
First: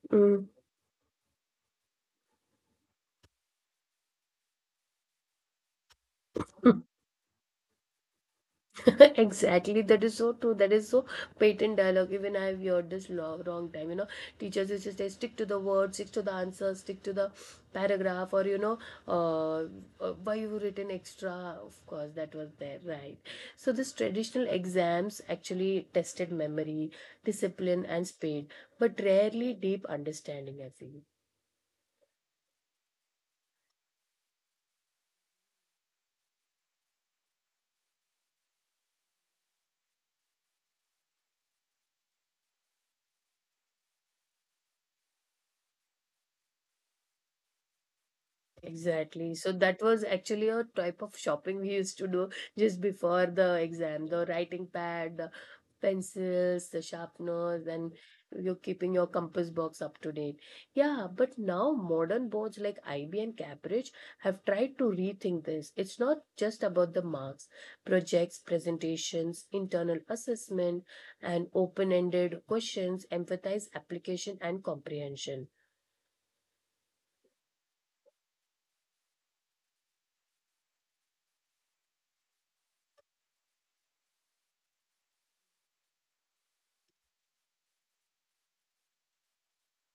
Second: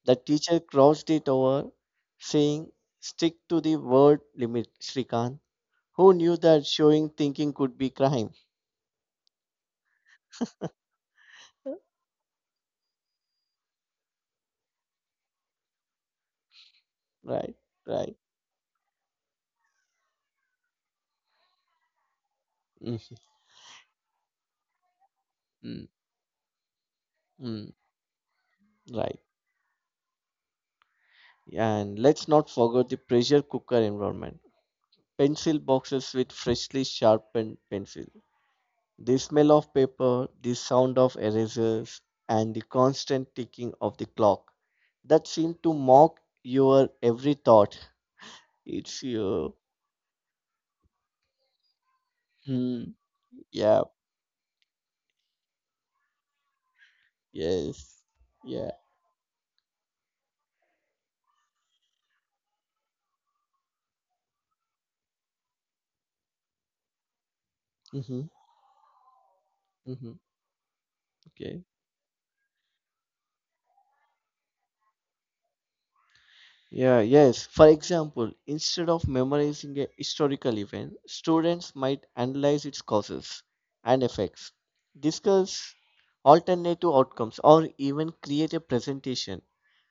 S2: The teacher crossed it over, saying, "Stick to the word limit, Srikanth." Who knew that showing thinking could be crime?
S1: Exactly. That is so true, that is so patent dialogue, even I have heard this wrong time, you know, teachers used to say stick to the word stick to the answer stick to the
S2: Right, right.
S1: paragraph, or you know, uh, why you written extra, of course that was there,
S2: Mm,
S1: right? So this traditional exams
S2: mm,
S1: actually tested memory,
S2: mm,
S1: discipline and speed, but
S2: right.
S1: rarely deep understanding, I feel.
S2: And let's not forget the pressure cooker environment. Pencil boxes with freshly sharpened pencil. The smell of paper, the sound of erasers, and the constant ticking of the clock that seem to mock your every thought. It's
S1: Exactly. So
S2: your.
S1: that was actually a type of shopping we used to do just
S2: Hmm.
S1: before the
S2: Yeah.
S1: exam. The writing pad, the pencils, the sharpeners, and
S2: Yes.
S1: you're
S2: Yeah.
S1: keeping your compass box up to date. Yeah, but now modern boards like IB and Cambridge have tried to rethink this. It's not just about the marks,
S2: Mm-hmm.
S1: projects, presentations, internal
S2: Mm-hmm.
S1: assessment, and
S2: Okay.
S1: open-ended questions emphasize application and comprehension.
S2: Yeah, yes. For example, instead of memorizing a historical event, students might analyze its causes and effects, discuss alternative outcomes, or even create a presentation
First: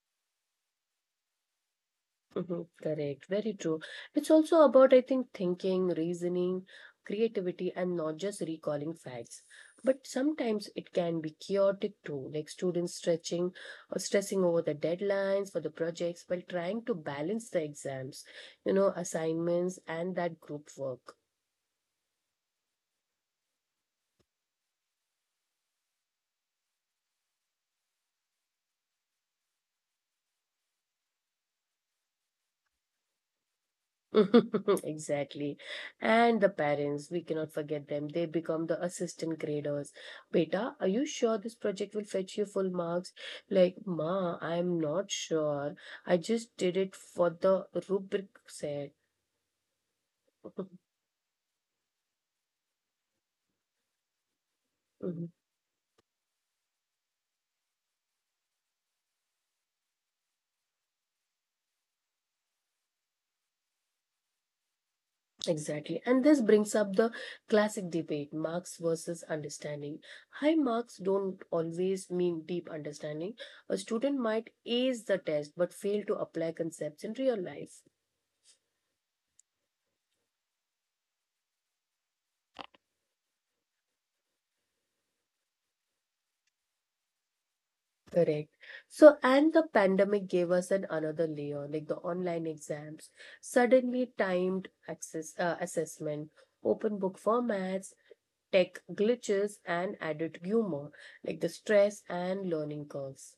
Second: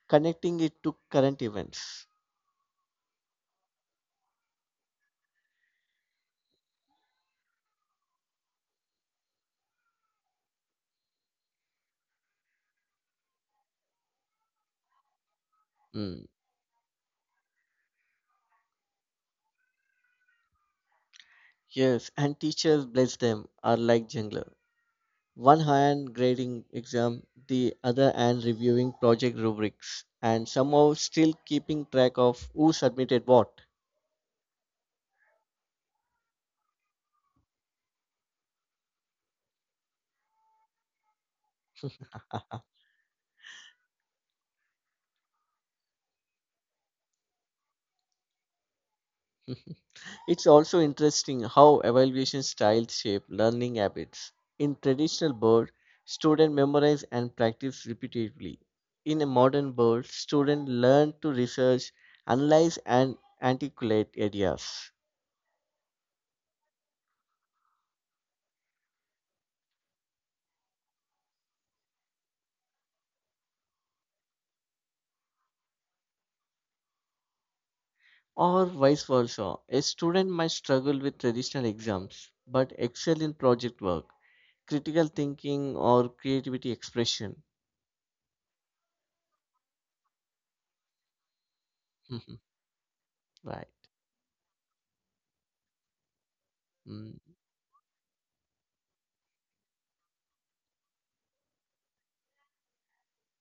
S2: connecting it to current events.
S1: Mhm. Correct, very true. It's also about, I think, thinking, reasoning, creativity, and not just recalling facts. But sometimes it can be chaotic too, like students stretching or stressing over the deadlines for the projects
S2: Mm.
S1: while trying to balance the exams, you know, assignments, and that group work.
S2: Yes, and teachers, bless them, are like jungler. One hand grading exam, the other hand reviewing project rubrics, and somehow still keeping track of who submitted what.
S1: Exactly. And the parents, we cannot forget them. They become the assistant graders. Beta, are you sure this project will fetch you full marks? Like, Ma, I'm not sure. I just did it for the rubric set.
S2: It's also interesting how evaluation styles shape learning habits. In
S1: Mhm.
S2: traditional board, students memorize and practice repeatedly. In a modern board, students learn to research, analyze, and articulate ideas.
S1: Exactly. And this brings up the classic debate, marks versus understanding. High marks don't always mean deep understanding. A student might ace the test but fail to apply concepts in real life.
S2: Or vice versa, a student might struggle with traditional exams but excel in project work, critical thinking, or creativity expression.
S1: Correct. So, and the pandemic gave us an another layer, like the online exams,
S2: Right.
S1: suddenly timed access assessment, open
S2: Mm.
S1: book formats, tech glitches, and added humor, like the stress and learning curves.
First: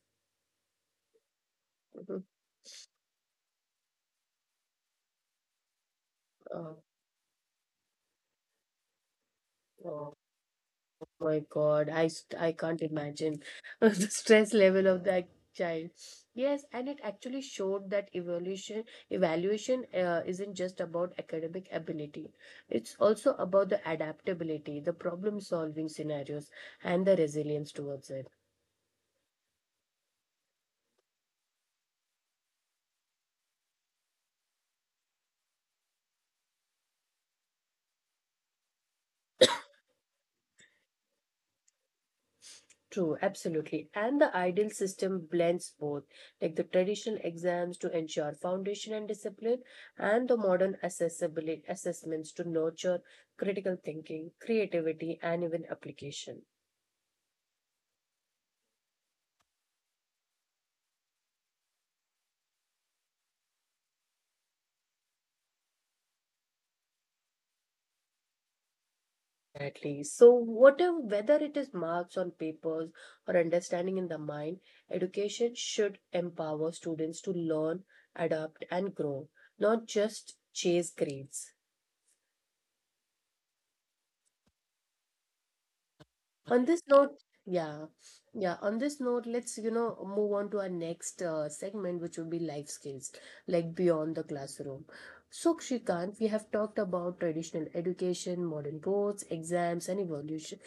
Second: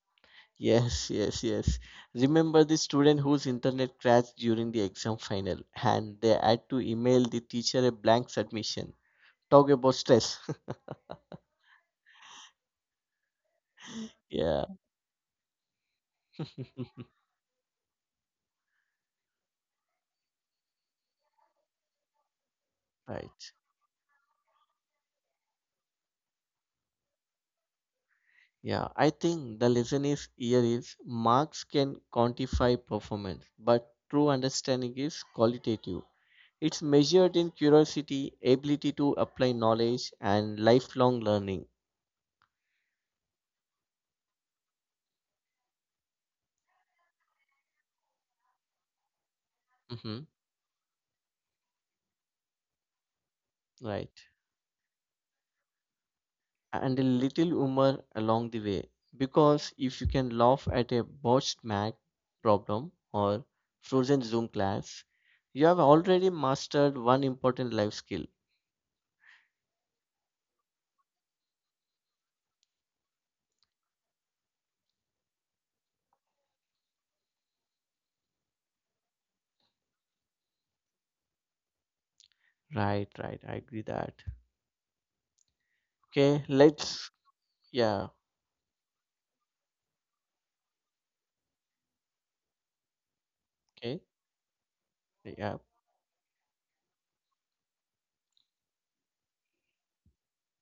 S2: Yes, yes, yes.
S1: Mhm.
S2: Remember the student whose internet crashed during the exam final and they had
S1: Uh,
S2: to email the teacher a blank submission. Talk about
S1: uh,
S2: stress.
S1: my God, I can't imagine the stress
S2: Yeah,
S1: level of that child. Yes, and it actually showed that evolution evaluation isn't just about academic ability. It's also
S2: right.
S1: about the adaptability, the problem solving scenarios, and the resilience towards it.
S2: Yeah, I think the lesson is here is marks can quantify performance, but true understanding is qualitative. It's measured in curiosity, ability to apply knowledge, and lifelong learning.
S1: True, absolutely. And the ideal system blends both, like the traditional exams to ensure foundation and discipline,
S2: Mm-hmm.
S1: and the modern accessibility assessments to nurture critical
S2: Right.
S1: thinking, creativity, and even application.
S2: And a little humor along the way. Because if you can laugh at a botched math problem or frozen Zoom class, you have already mastered one important life skill.
S1: Exactly. So, whatever, whether it is marks on papers or understanding in the mind, education should empower students to learn, adapt, and grow, not just chase grades.
S2: Right, right. I agree that. Okay,
S1: On this
S2: let's.
S1: note,
S2: Yeah.
S1: yeah, on this note, let's, you know, move on to our next segment, which would be life skills, like
S2: Okay.
S1: beyond the classroom. So,
S2: Yeah.
S1: Shrikant, we have talked about traditional education, modern boards, exams, and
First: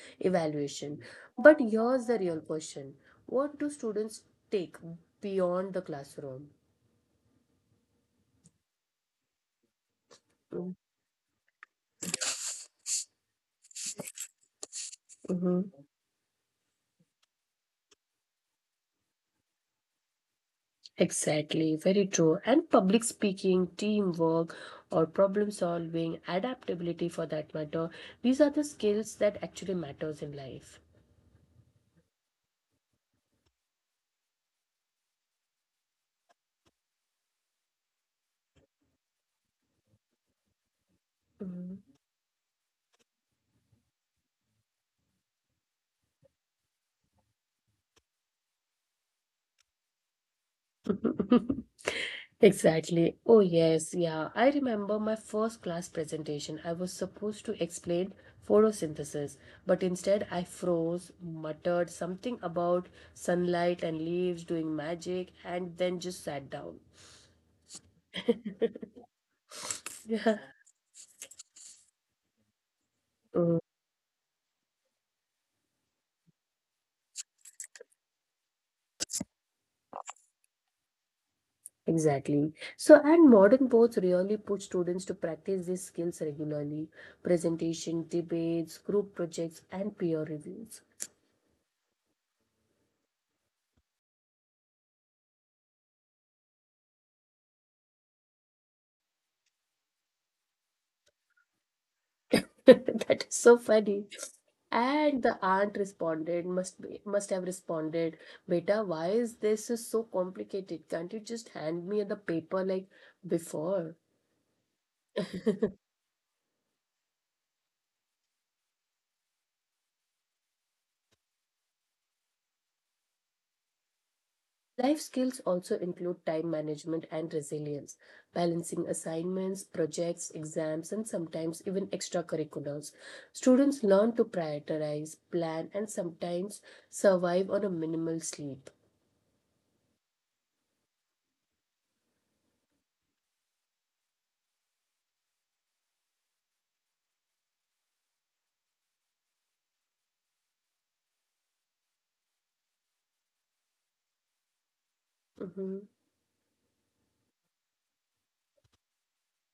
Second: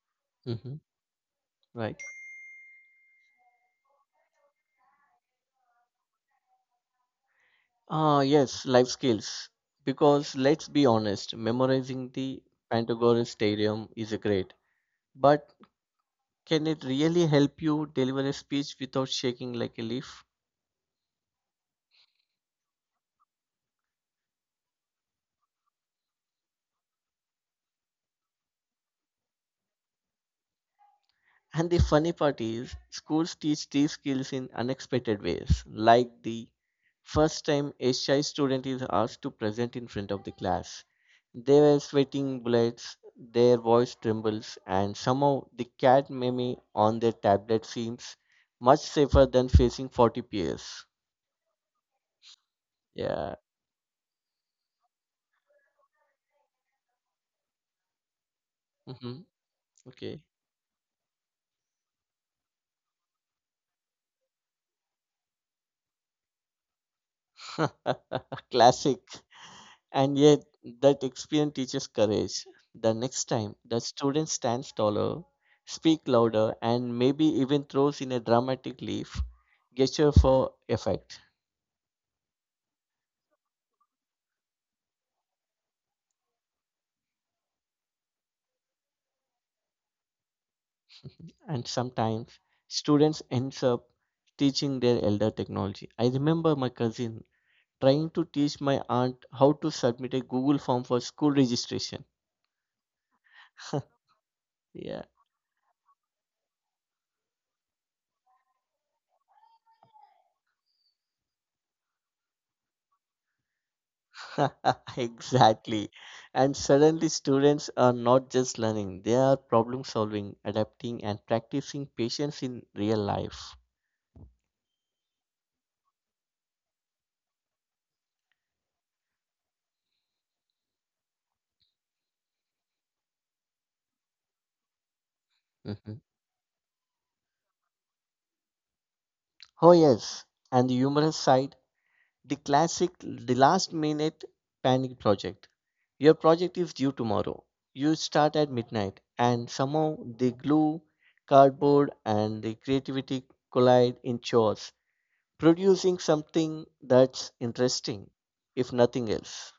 S2: Mm-hmm.
S1: evaluation. But
S2: Right.
S1: here's the real question. What do students take beyond the classroom?
S2: Ah, yes, life skills. Because let's be honest, memorizing the Pantagruel Stadium is a great, but
S1: Mm-hmm.
S2: can it really help you deliver a speech without shaking like a leaf?
S1: Exactly, very true. And public speaking, teamwork, or problem solving, adaptability for that matter, these are the skills that actually matters in life.
S2: And the funny part is, schools teach these skills in unexpected ways, like the first time a shy student is asked to present in front of the class. They were
S1: Mhm.
S2: sweating bullets, their voice trembles, and somehow the cat meme on their tablet seems much safer than facing 40 peers.
S1: Exactly.
S2: Yeah.
S1: Oh, yes. Yeah. I remember my first class presentation. I was supposed to explain
S2: Hmm.
S1: photosynthesis, but
S2: Okay.
S1: instead I froze, muttered something about sunlight and leaves doing magic, and then just sat down.
S2: Classic. And
S1: Yeah.
S2: yet, that experience teaches courage. The next time, the student stands taller, speaks louder, and maybe even throws in a dramatic leaf gesture for effect.
S1: Exactly. So, and modern boards really put students to practice these skills regularly presentation, debates, group projects, and peer reviews.
S2: And sometimes, students ends up teaching their elder technology. I remember my cousin trying to teach my aunt how to submit a Google form for school registration.
S1: That is so funny.
S2: Yeah,
S1: And the aunt responded, must have responded, Beta, why is this is so complicated? Can't you just hand me the paper like before?
S2: exactly. And suddenly, students are not just learning, they are problem solving, adapting, and practicing patience in real life.
S1: Life skills also include time management and resilience, balancing assignments, projects, exams, and sometimes even extracurriculars. Students learn to prioritize, plan, and
S2: Mhm.
S1: sometimes survive on a minimal sleep.
S2: Oh, yes. And the humorous side, the classic, the last minute panic project. Your project is due tomorrow. You start at midnight, and somehow the glue, cardboard, and the creativity collide in chores,
S1: Mhm.
S2: producing something that's interesting, if nothing else.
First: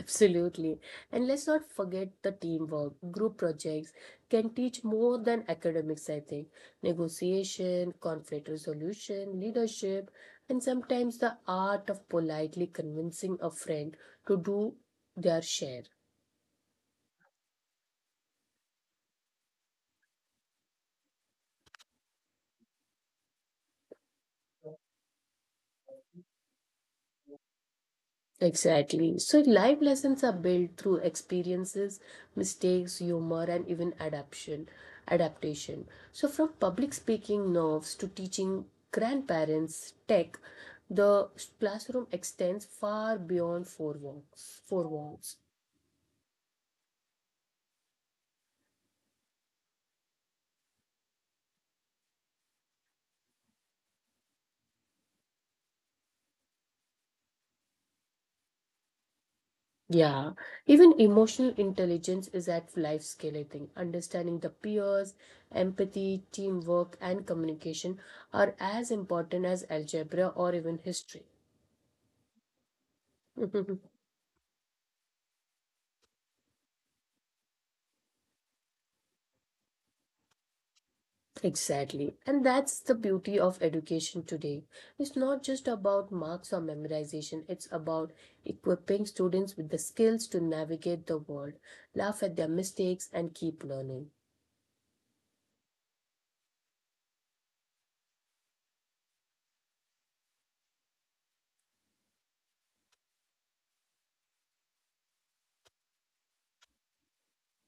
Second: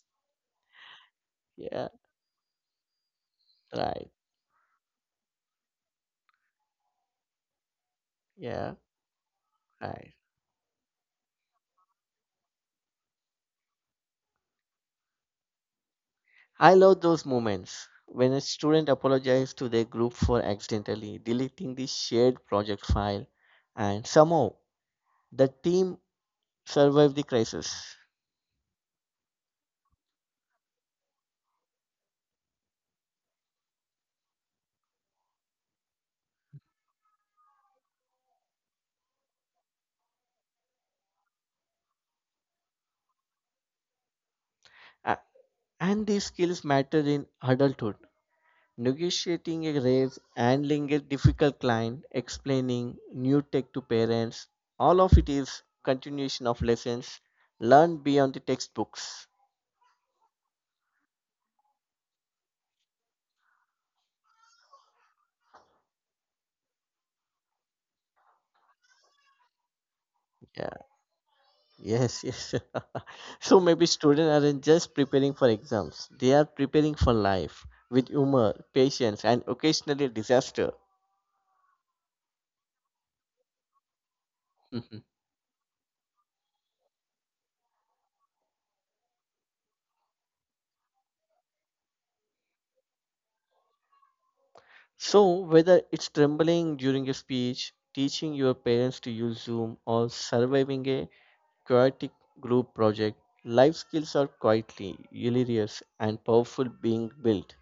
S1: Absolutely. And let's not
S2: Yeah,
S1: forget the teamwork. Group projects
S2: right.
S1: can teach more than academics, I think. Negotiation, conflict
S2: Yeah,
S1: resolution, leadership,
S2: right.
S1: and sometimes the art of politely convincing a friend to do their share.
S2: I love those moments when a student apologizes to their group for accidentally deleting the shared project file, and somehow the team survived the crisis.
S1: Exactly. So life lessons are built through experiences, mistakes, humor, and even adaptation. Adaptation. So from public speaking nerves to teaching grandparents tech, the classroom extends far beyond four walls. Four
S2: A-
S1: walls.
S2: And these skills matter in adulthood. Negotiating a raise, handling a difficult client, explaining new tech to parents, all of it is continuation of lessons learned beyond the textbooks.
S1: Yeah. Even emotional intelligence is at life scale, I think. Understanding the peers, empathy, teamwork, and communication are as important as algebra or even
S2: Yeah.
S1: history.
S2: Yes, yes. So maybe students aren't just preparing for exams, they are preparing for life with humor, patience, and occasionally disaster.
S1: Exactly. And that's the beauty of education today.
S2: Mhm.
S1: It's not just about marks or memorization, it's about equipping students with the skills to navigate the world, laugh at their mistakes, and keep learning.
S2: So, whether it's trembling during a speech, teaching your parents to use Zoom, or surviving a chaotic group project, life skills are quietly hilarious and powerful being built.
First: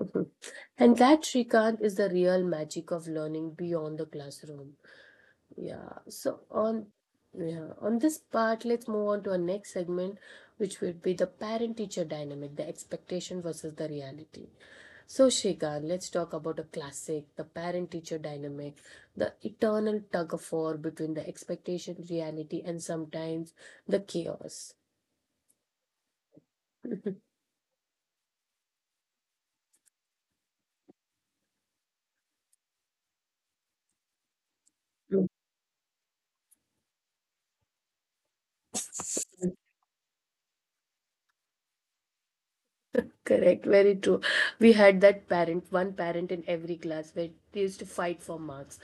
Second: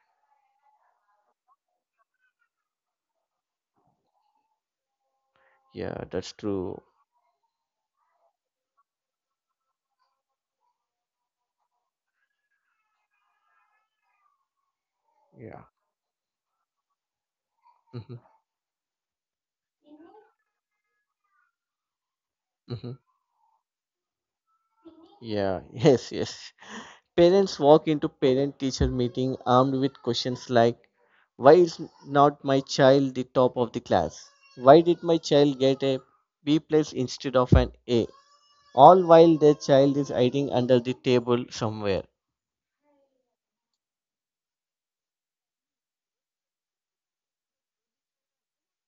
S1: Mhm. And that, Shrikant, is the real magic of learning beyond the classroom. Yeah.
S2: Yeah, that's
S1: So,
S2: true.
S1: on yeah, on this part, let's move on to our next segment, which will be the parent teacher dynamic, the expectation versus the reality. So,
S2: Yeah.
S1: Shrikant, let's talk about a classic, the parent
S2: Hmm.
S1: teacher dynamic, the eternal tug of war between the expectation, reality, and
S2: Hmm.
S1: sometimes the chaos.
S2: Yeah, yes, yes. Parents walk into parent teacher meeting armed with questions like, why is not my child the top of the class? Why did my child get a B+ instead of an A? All while their child is hiding under the table somewhere.
S1: Correct, very true. We had that parent, one parent in every class where they used to fight for marks.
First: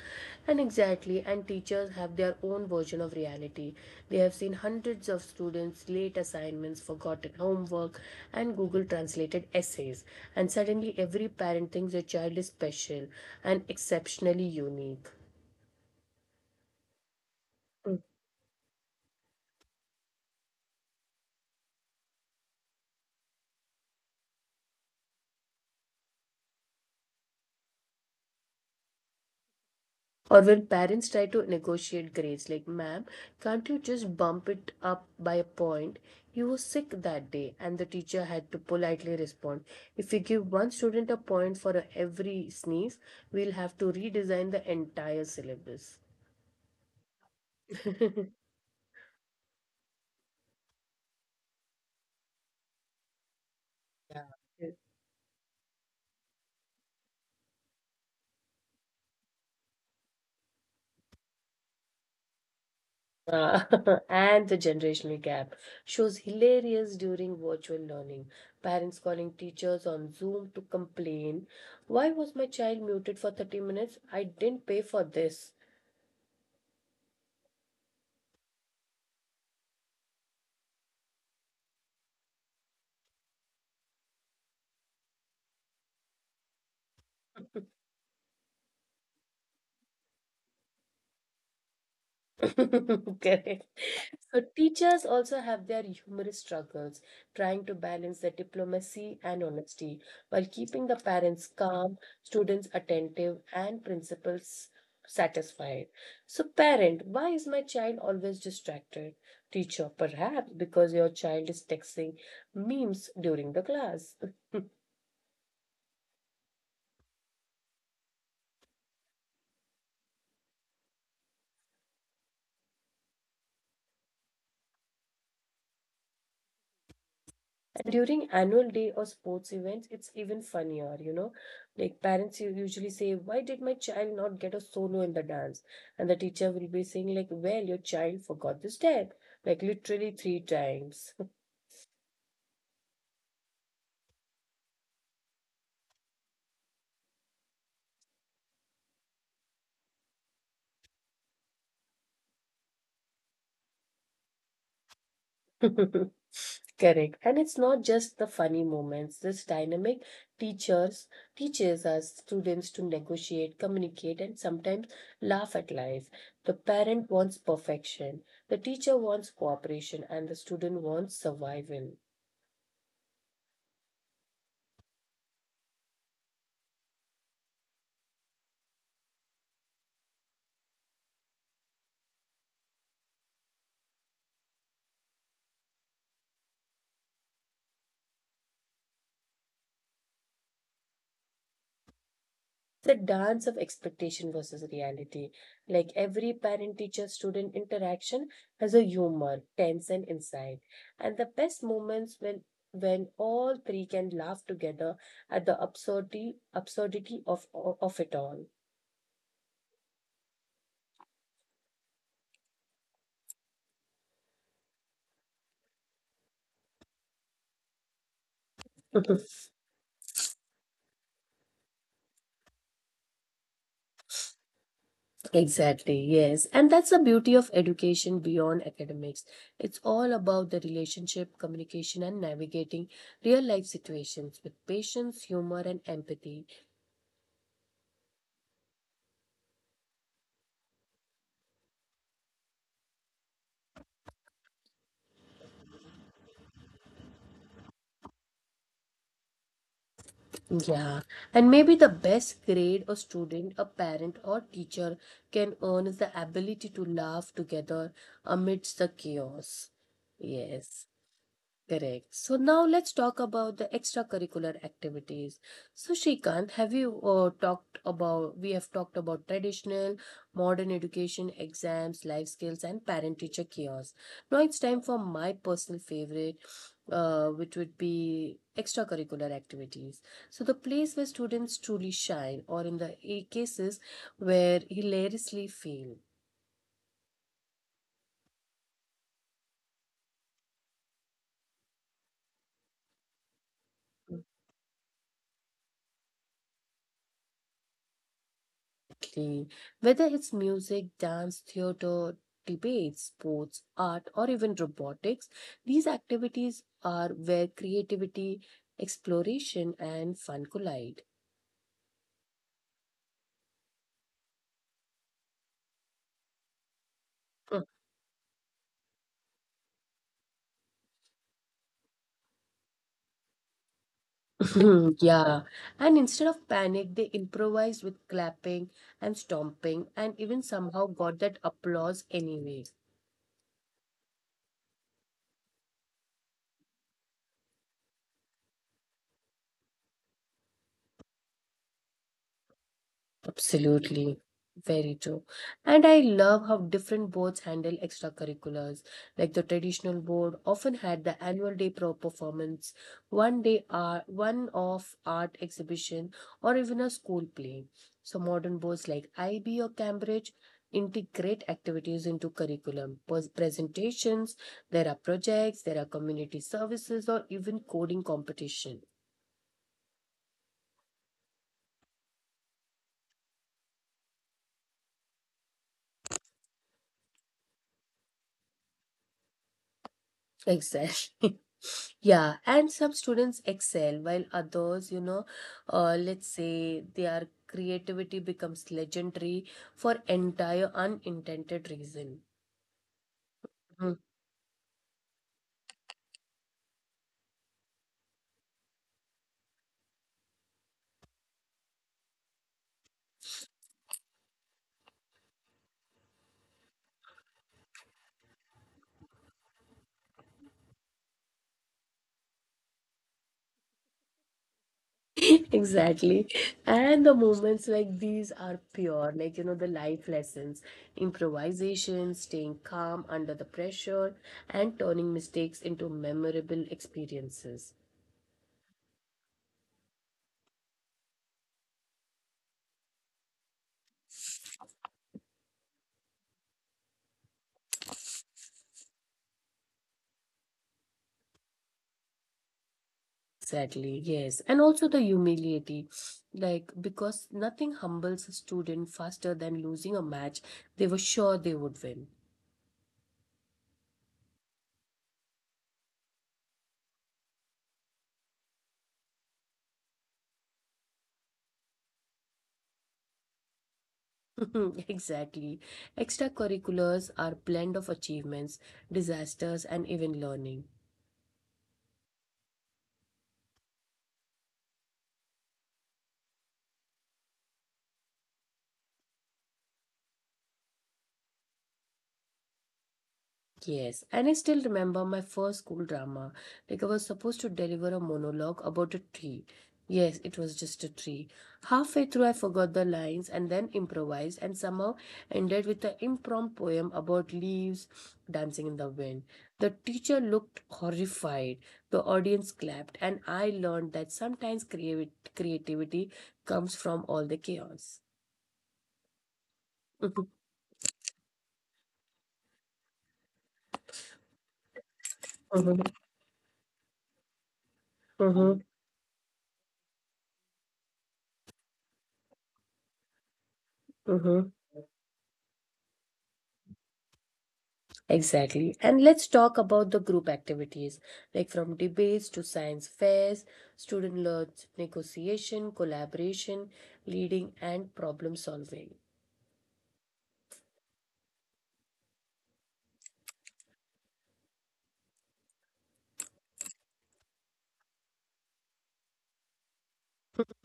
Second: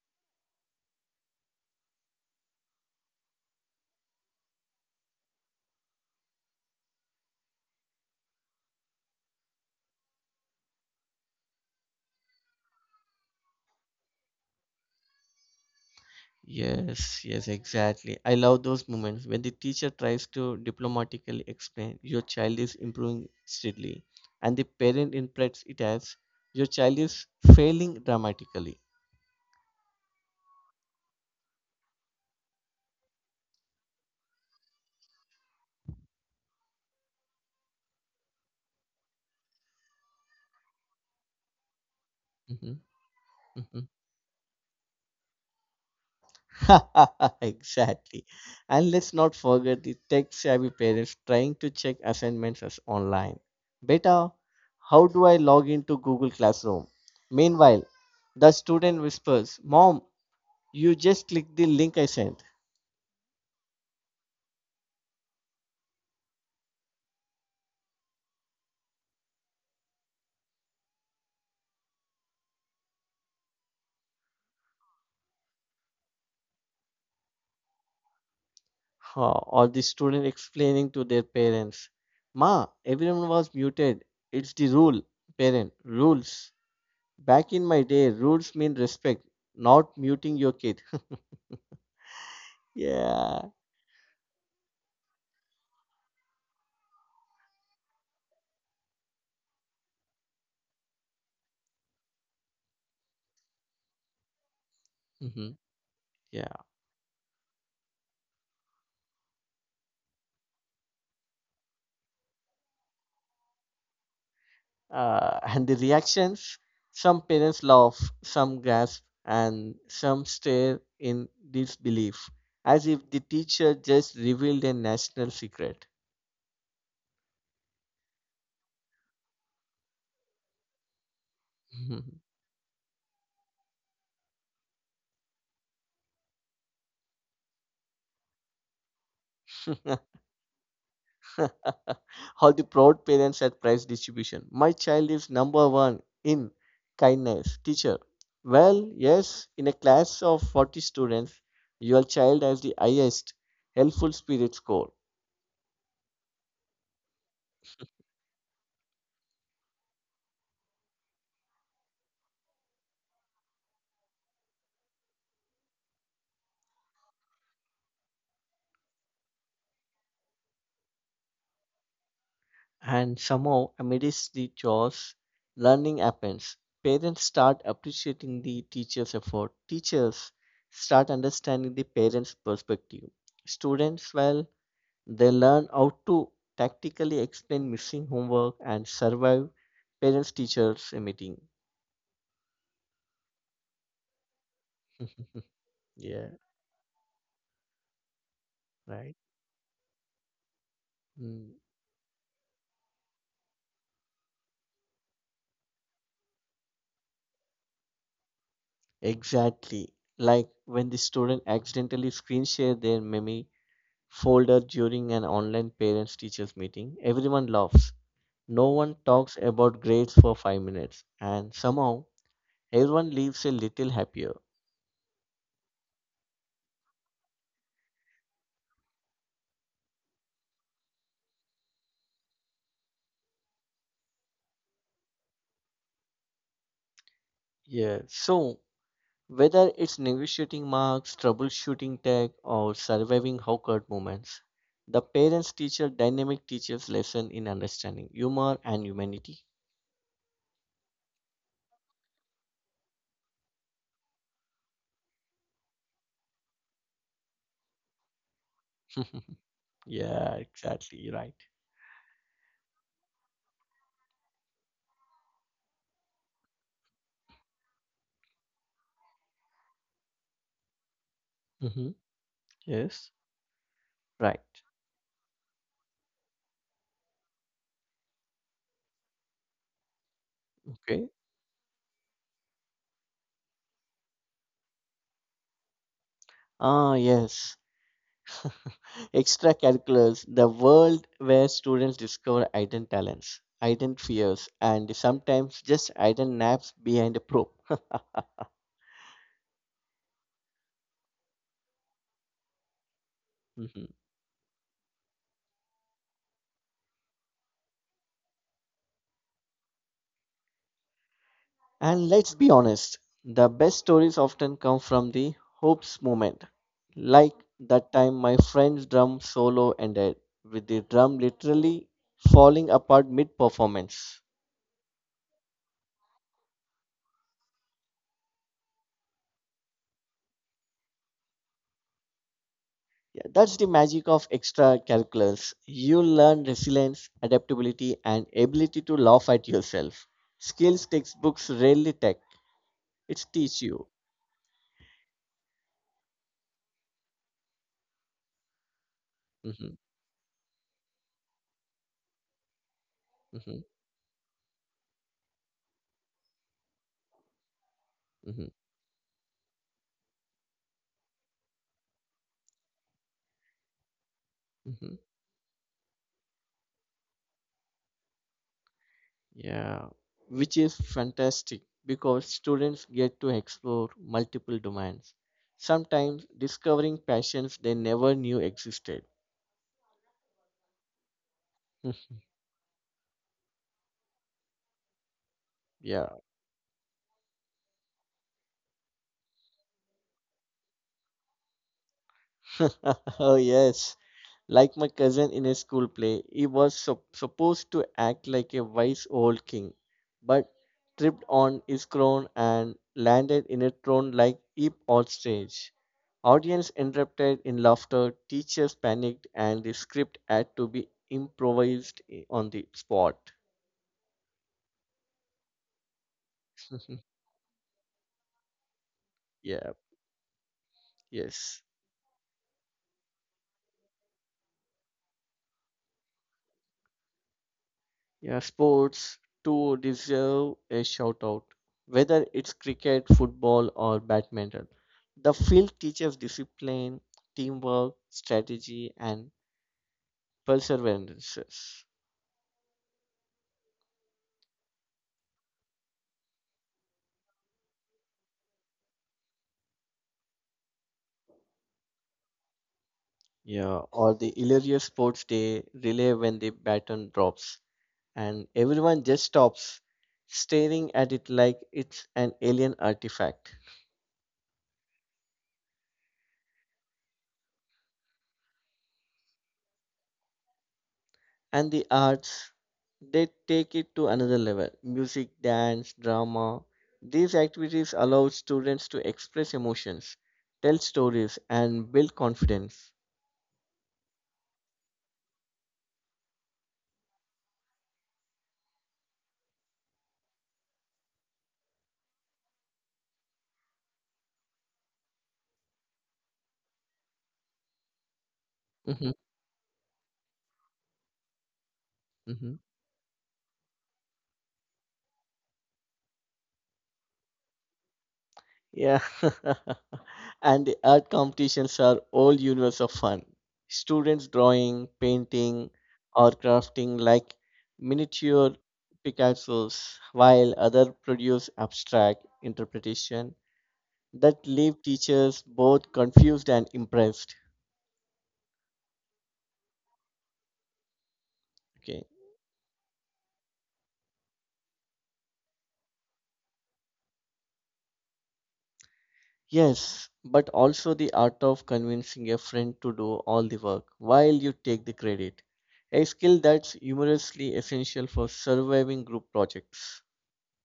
S1: And exactly, and teachers have their own version of reality. They have seen hundreds of students, late assignments, forgotten homework, and Google translated essays. And suddenly, every parent thinks their child is special and exceptionally unique.
S2: Yes, yes, exactly. I love those moments when the teacher tries to diplomatically explain your child is improving steadily and the parent interprets it as your child is failing dramatically.
S1: Or when parents try to negotiate grades, like, ma'am, can't you just bump it up by a point? You were sick that day, and the teacher had to politely respond. If we give one student a point for every
S2: Mhm,
S1: sneeze, we'll have
S2: mhm.
S1: to redesign the entire syllabus. Yeah.
S2: exactly. And let's not forget the tech savvy parents trying to check assignments as online. Beta, how do I log into Google Classroom? Meanwhile, the student whispers, Mom, you just click the link I sent.
S1: Uh, and the generational gap shows hilarious during virtual learning. Parents calling teachers on Zoom to complain. Why was my child muted for 30 minutes? I didn't pay for this.
S2: Huh. Or the student explaining to their parents, Ma, everyone was muted. It's the rule. Parent, rules. Back in my day, rules mean respect, not muting your kid. Yeah.
S1: Correct. So teachers also have their humorous struggles, trying to balance the diplomacy and honesty while keeping the parents calm, students attentive, and principals
S2: Hmm.
S1: satisfied. So,
S2: Yeah.
S1: parent, why is my child always distracted? Teacher, perhaps because your child is texting memes during the class.
S2: And the reactions, some parents laugh, some gasp, and some stare in disbelief as if the teacher just revealed a national secret.
S1: During annual day or sports events, it's even funnier, you know. Like parents usually say, why did my child not get a solo in the dance? And the teacher will be saying, like, well, your child forgot the step, like literally three times.
S2: All the proud parents at prize distribution: my child is number one in kindness, teacher. Well, yes, in a class of 40 students, your child has the highest helpful spirit score.
S1: Correct. And it's not just the funny moments. This dynamic teachers teaches us students to negotiate, communicate, and sometimes laugh at life. The parent wants perfection, the teacher wants cooperation, and the student wants survival.
S2: And somehow, amidst the chores, learning happens. Parents start appreciating the teacher's effort. Teachers start understanding the parents' perspective. Students, well, they learn how to tactically explain missing homework and survive parents teachers meeting.
S1: The dance of expectation versus reality. Like
S2: Yeah,
S1: every parent teacher student interaction has a
S2: right.
S1: humor, tense, and insight. And the
S2: Mm,
S1: best moments when all three can laugh together at the absurdity of it all.
S2: exactly. Like when the student accidentally screen share their meme folder during an online parents teachers meeting, everyone laughs. No one talks about grades for 5 minutes, and somehow everyone leaves a little happier.
S1: Exactly, yes. And that's the beauty of education beyond academics. It's all about the relationship, communication, and navigating real life situations with patience, humor, and empathy.
S2: Yeah. So, whether it's negotiating marks, troubleshooting tech, or surviving awkward moments, the parents teacher dynamic teaches lesson in understanding humor and humanity.
S1: Yeah, and maybe the best grade a student, a parent, or teacher can earn is the ability to laugh together amidst the chaos.
S2: Yeah,
S1: Yes.
S2: exactly. Right.
S1: Correct. So now let's talk about the extracurricular activities. So Shrikant, have you talked about, we have talked about traditional, modern education,
S2: Hmm.
S1: exams, life skills, and
S2: Yes.
S1: parent-teacher chaos.
S2: Right.
S1: Now it's time for my personal favorite, which would be extracurricular activities. So the place where
S2: Okay.
S1: students truly shine, or in the cases where hilariously fail.
S2: Ah, yes. Extracurriculars, the world where students discover hidden talents, hidden fears, and sometimes just hidden naps behind a probe.
S1: Exactly. Whether it's music, dance, theater, debate, sports,
S2: Mhm.
S1: art, or even robotics, these activities are where creativity, exploration, and fun collide.
S2: And let's be honest, the best stories often come from the hopes moment. Like that time my friend's drum solo ended with the drum literally falling apart mid performance.
S1: Yeah. And instead of panic, they improvised with clapping and stomping and even somehow got that applause anyway.
S2: Yeah, that's the magic of extracurriculars. You learn resilience, adaptability, and ability to laugh at yourself. Skills textbooks rarely take. It teach you.
S1: Absolutely. Very true. And I love how different boards handle extracurriculars. Like the
S2: Hmm.
S1: traditional board often had the annual day pro performance, one
S2: Hmm.
S1: day art, one off art exhibition, or even a school play. So
S2: Hmm.
S1: modern boards like IB or Cambridge integrate activities into curriculum, presentations, there are
S2: Hmm.
S1: projects, there are community services, or even coding competition.
S2: Yeah, which is fantastic because students get to explore multiple domains, sometimes discovering passions they never knew existed.
S1: Exactly. Yeah, and some students excel while others, you know,
S2: Yeah.
S1: let's say their creativity becomes legendary for entire unintended reason.
S2: Oh
S1: Mhm.
S2: yes. Like my cousin in a school play, he was supposed to act like a wise old king, but tripped on his crown and landed in a throne like heap on stage. Audience interrupted in laughter, teachers panicked, and the script had to be improvised on the spot.
S1: Exactly. And the moments like these are pure, like, you know, the
S2: Yeah,
S1: life lessons,
S2: yes.
S1: improvisation, staying calm under the pressure, and turning mistakes into memorable experiences.
S2: Yeah, sports too deserve a shout out, whether it's cricket, football, or badminton. The field teaches discipline, teamwork, strategy, and perseverance.
S1: Exactly, yes. And also the humility, like because nothing humbles a student faster than losing a match they were sure they would win.
S2: Yeah, or the hilarious sports day relay when the baton drops, and everyone just stops staring at it like it's an alien artifact.
S1: Exactly. Extracurriculars are blend of achievements, disasters, and even learning.
S2: And the arts, they take it to another level: music, dance, drama. These activities allow students to express emotions, tell stories, and build confidence.
S1: Yes, and I still remember my first school drama. Like I was supposed to deliver a monologue about a tree. Yes, it was just a tree. Halfway through, I forgot the lines and then improvised and somehow ended with an impromptu poem about leaves dancing in the
S2: Hmm.
S1: wind. The teacher looked horrified. The audience
S2: Hmm.
S1: clapped, and I learned that sometimes creativity comes from all the chaos.
S2: Yeah. And the art competitions are all universe of fun, students drawing, painting,
S1: Mhm,
S2: or crafting like miniature
S1: mhm,
S2: picassos, while other produce abstract interpretation
S1: mhm,
S2: that
S1: mhm.
S2: leave teachers both confused and impressed.
S1: Exactly. And let's talk about the group activities, like from
S2: Okay.
S1: debates to science fairs, student led negotiation, collaboration, leading, and problem solving.
S2: Yes, but also the art of convincing a friend to do all the work while you take the credit. A skill that's humorously essential for surviving group projects.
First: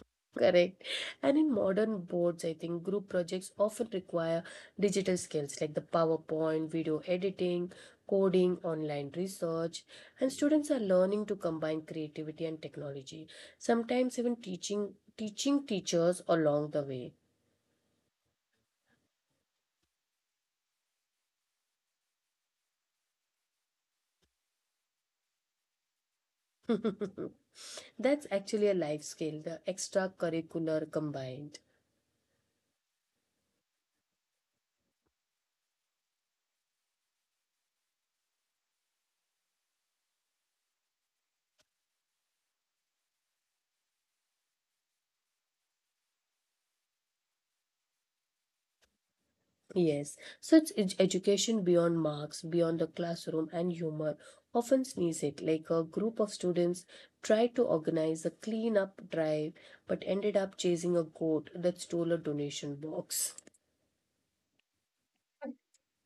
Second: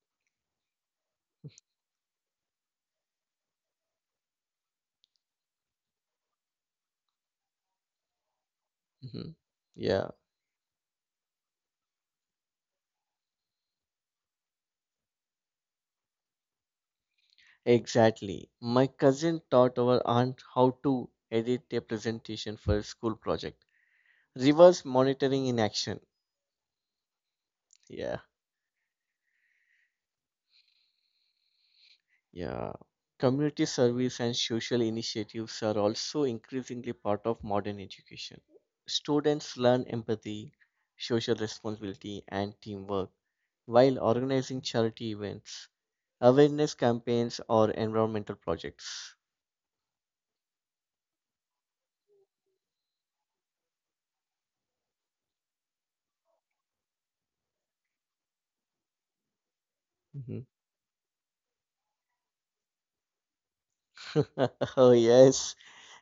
S1: Correct. And in modern boards, I think group projects often require digital skills like the PowerPoint, video editing, coding, online
S2: Mhm.
S1: research,
S2: Yeah,
S1: and students are learning to combine creativity and technology, sometimes even teaching teachers along the way.
S2: exactly. My cousin taught our aunt how to edit a presentation for a school project. Reverse monitoring in action. Yeah.
S1: That's actually a life skill, the extracurricular combined.
S2: Yeah, community service and social initiatives are also increasingly part of modern education. Students learn empathy, social responsibility, and teamwork while organizing charity events, awareness campaigns, or environmental projects.
S1: Yes, such education beyond marks, beyond the classroom, and humor often sneeze it. Like a group of students tried to organize a cleanup drive but ended
S2: Mhm.
S1: up chasing a goat that stole a donation box.
S2: Oh, yes,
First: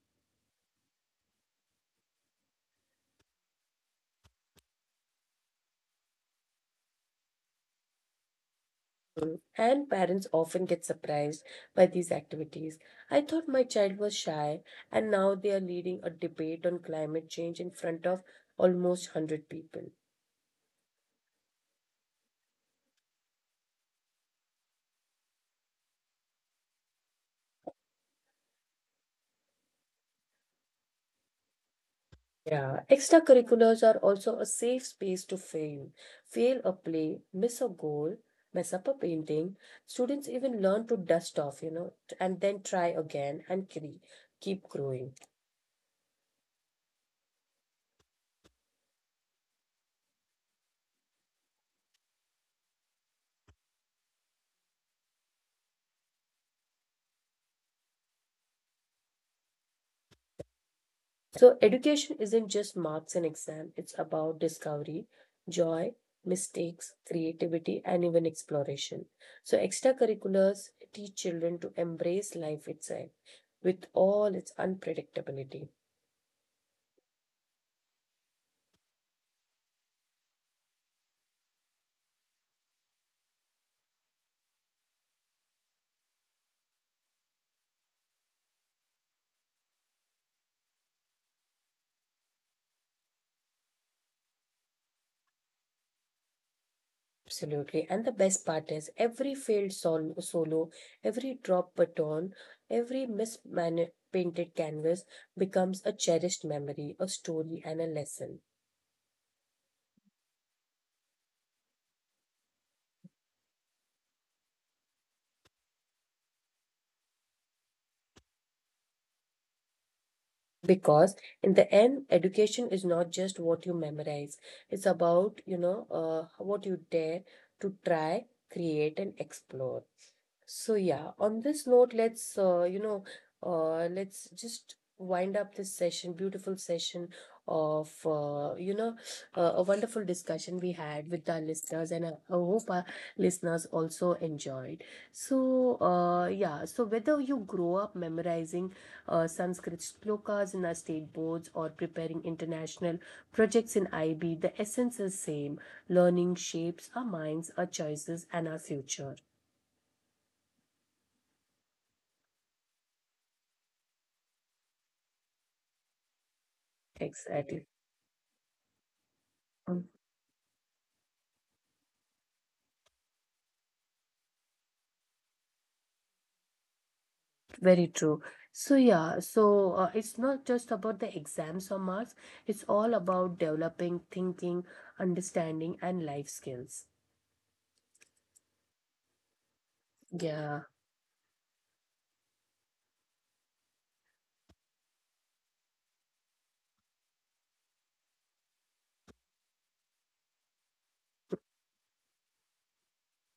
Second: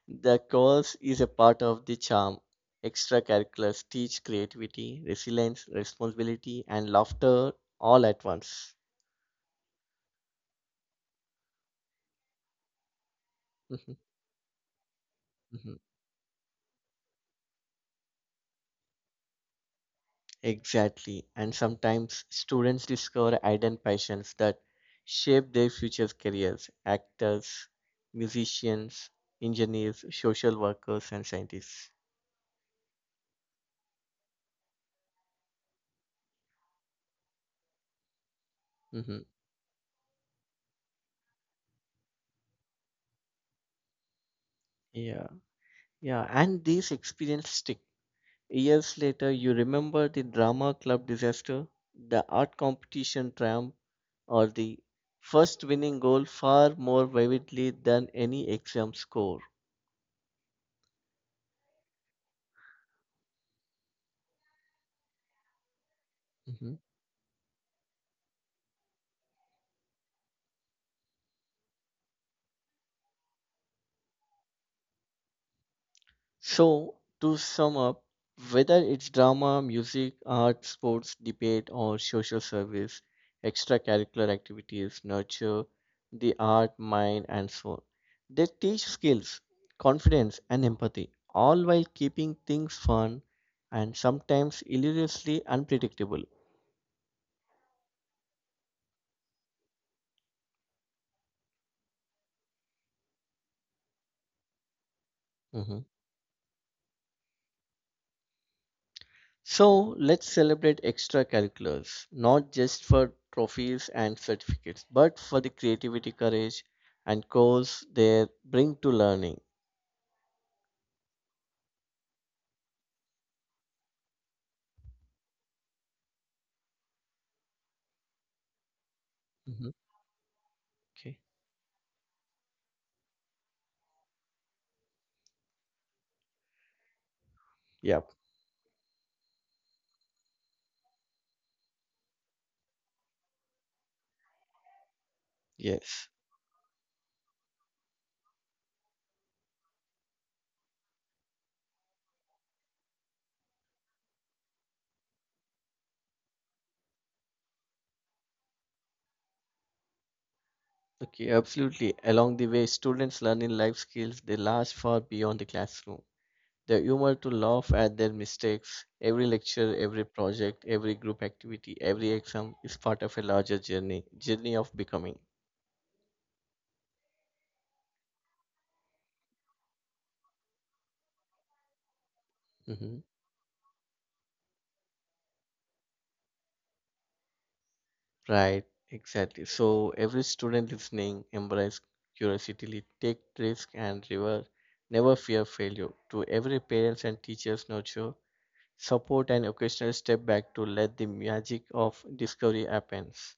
S2: the course is a part of the charm. Extracurriculars teach creativity, resilience, responsibility, and laughter all at once.
S1: Mm. And parents often get surprised by these activities. I thought my child was shy, and now they are leading a debate on climate change in front of almost 100 people.
S2: Exactly. And sometimes students discover hidden passions that shape their future careers: actors, musicians, engineers, social workers, and scientists.
S1: Yeah, extracurriculars are also a safe space to fail. Fail a play, miss a goal, mess up a
S2: Hmm.
S1: painting. Students even learn to dust off, you know, and then try again and keep growing.
S2: Yeah. Yeah. And these experiences stick. Years later, you remember the drama club disaster, the art competition triumph, or the first winning goal far more vividly than any exam score.
S1: So, education isn't just marks and exam, it's about discovery, joy,
S2: Mhm.
S1: mistakes, creativity, and even exploration. So, extracurriculars teach children to embrace life itself with all its unpredictability.
S2: So, to sum up, whether it's drama, music, art, sports, debate, or social service, extracurricular activities nurture the art, mind, and soul. They teach skills, confidence, and empathy, all while keeping things fun and sometimes hilariously unpredictable.
S1: Absolutely. And the best part is every failed solo, every drop baton, every painted canvas
S2: Mhm.
S1: becomes a cherished memory, a story, and a lesson.
S2: So let's celebrate extracurriculars, not just for trophies and certificates, but for the creativity, courage, and goals they bring to learning.
S1: Because in the end, education is not just what you memorize, it's about, you know, what you dare to try, create, and
S2: Mhm.
S1: explore. So yeah,
S2: Okay.
S1: on this note, let's you know, let's just wind up this session, beautiful session of
S2: Yep.
S1: you know, a wonderful discussion we had with our listeners, and I hope our listeners also enjoyed. So
S2: Yes.
S1: yeah, so whether you grow up memorizing Sanskrit shlokas in our state boards or preparing international projects in IB, the essence is same. Learning shapes our minds, our choices, and our future.
S2: Okay. Absolutely. Along the way, students learn in life skills they last far beyond the classroom. The humor to
S1: Exactly.
S2: laugh at their mistakes. Every lecture,
S1: Mm,
S2: every project, every group activity, every exam is part of a larger journey, journey of becoming.
S1: very true. So yeah, so it's not just about the exams or marks, it's all
S2: Hmm.
S1: about developing thinking, understanding, and life skills.
S2: Right, exactly. So every
S1: Yeah.
S2: student listening, embrace curiosity, take risk and reward, never fear failure. To every parents and teachers nurture, support and occasional step back to let the magic of discovery happens.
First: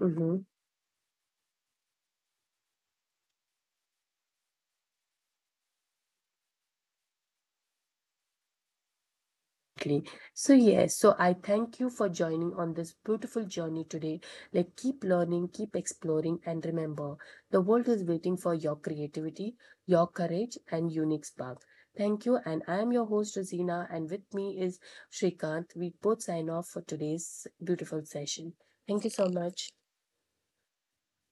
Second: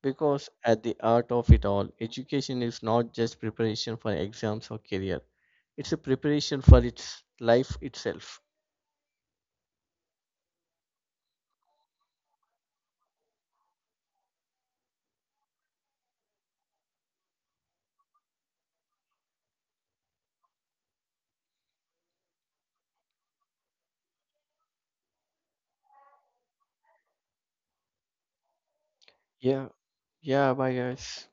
S1: Mm-hmm.
S2: Because at the heart of it all, education is not just preparation for exams or career. It's a preparation for its life itself.
S1: Exactly. So, yes, so I thank you for joining on this beautiful journey today. Like, keep learning, keep exploring, and remember the world is waiting for your creativity, your courage, and unique spark. Thank you. And I am your host, Rosina, and with me is Shrikant. We both sign off for today's beautiful session. Thank you so
S2: Yeah,
S1: much.
S2: yeah, bye guys.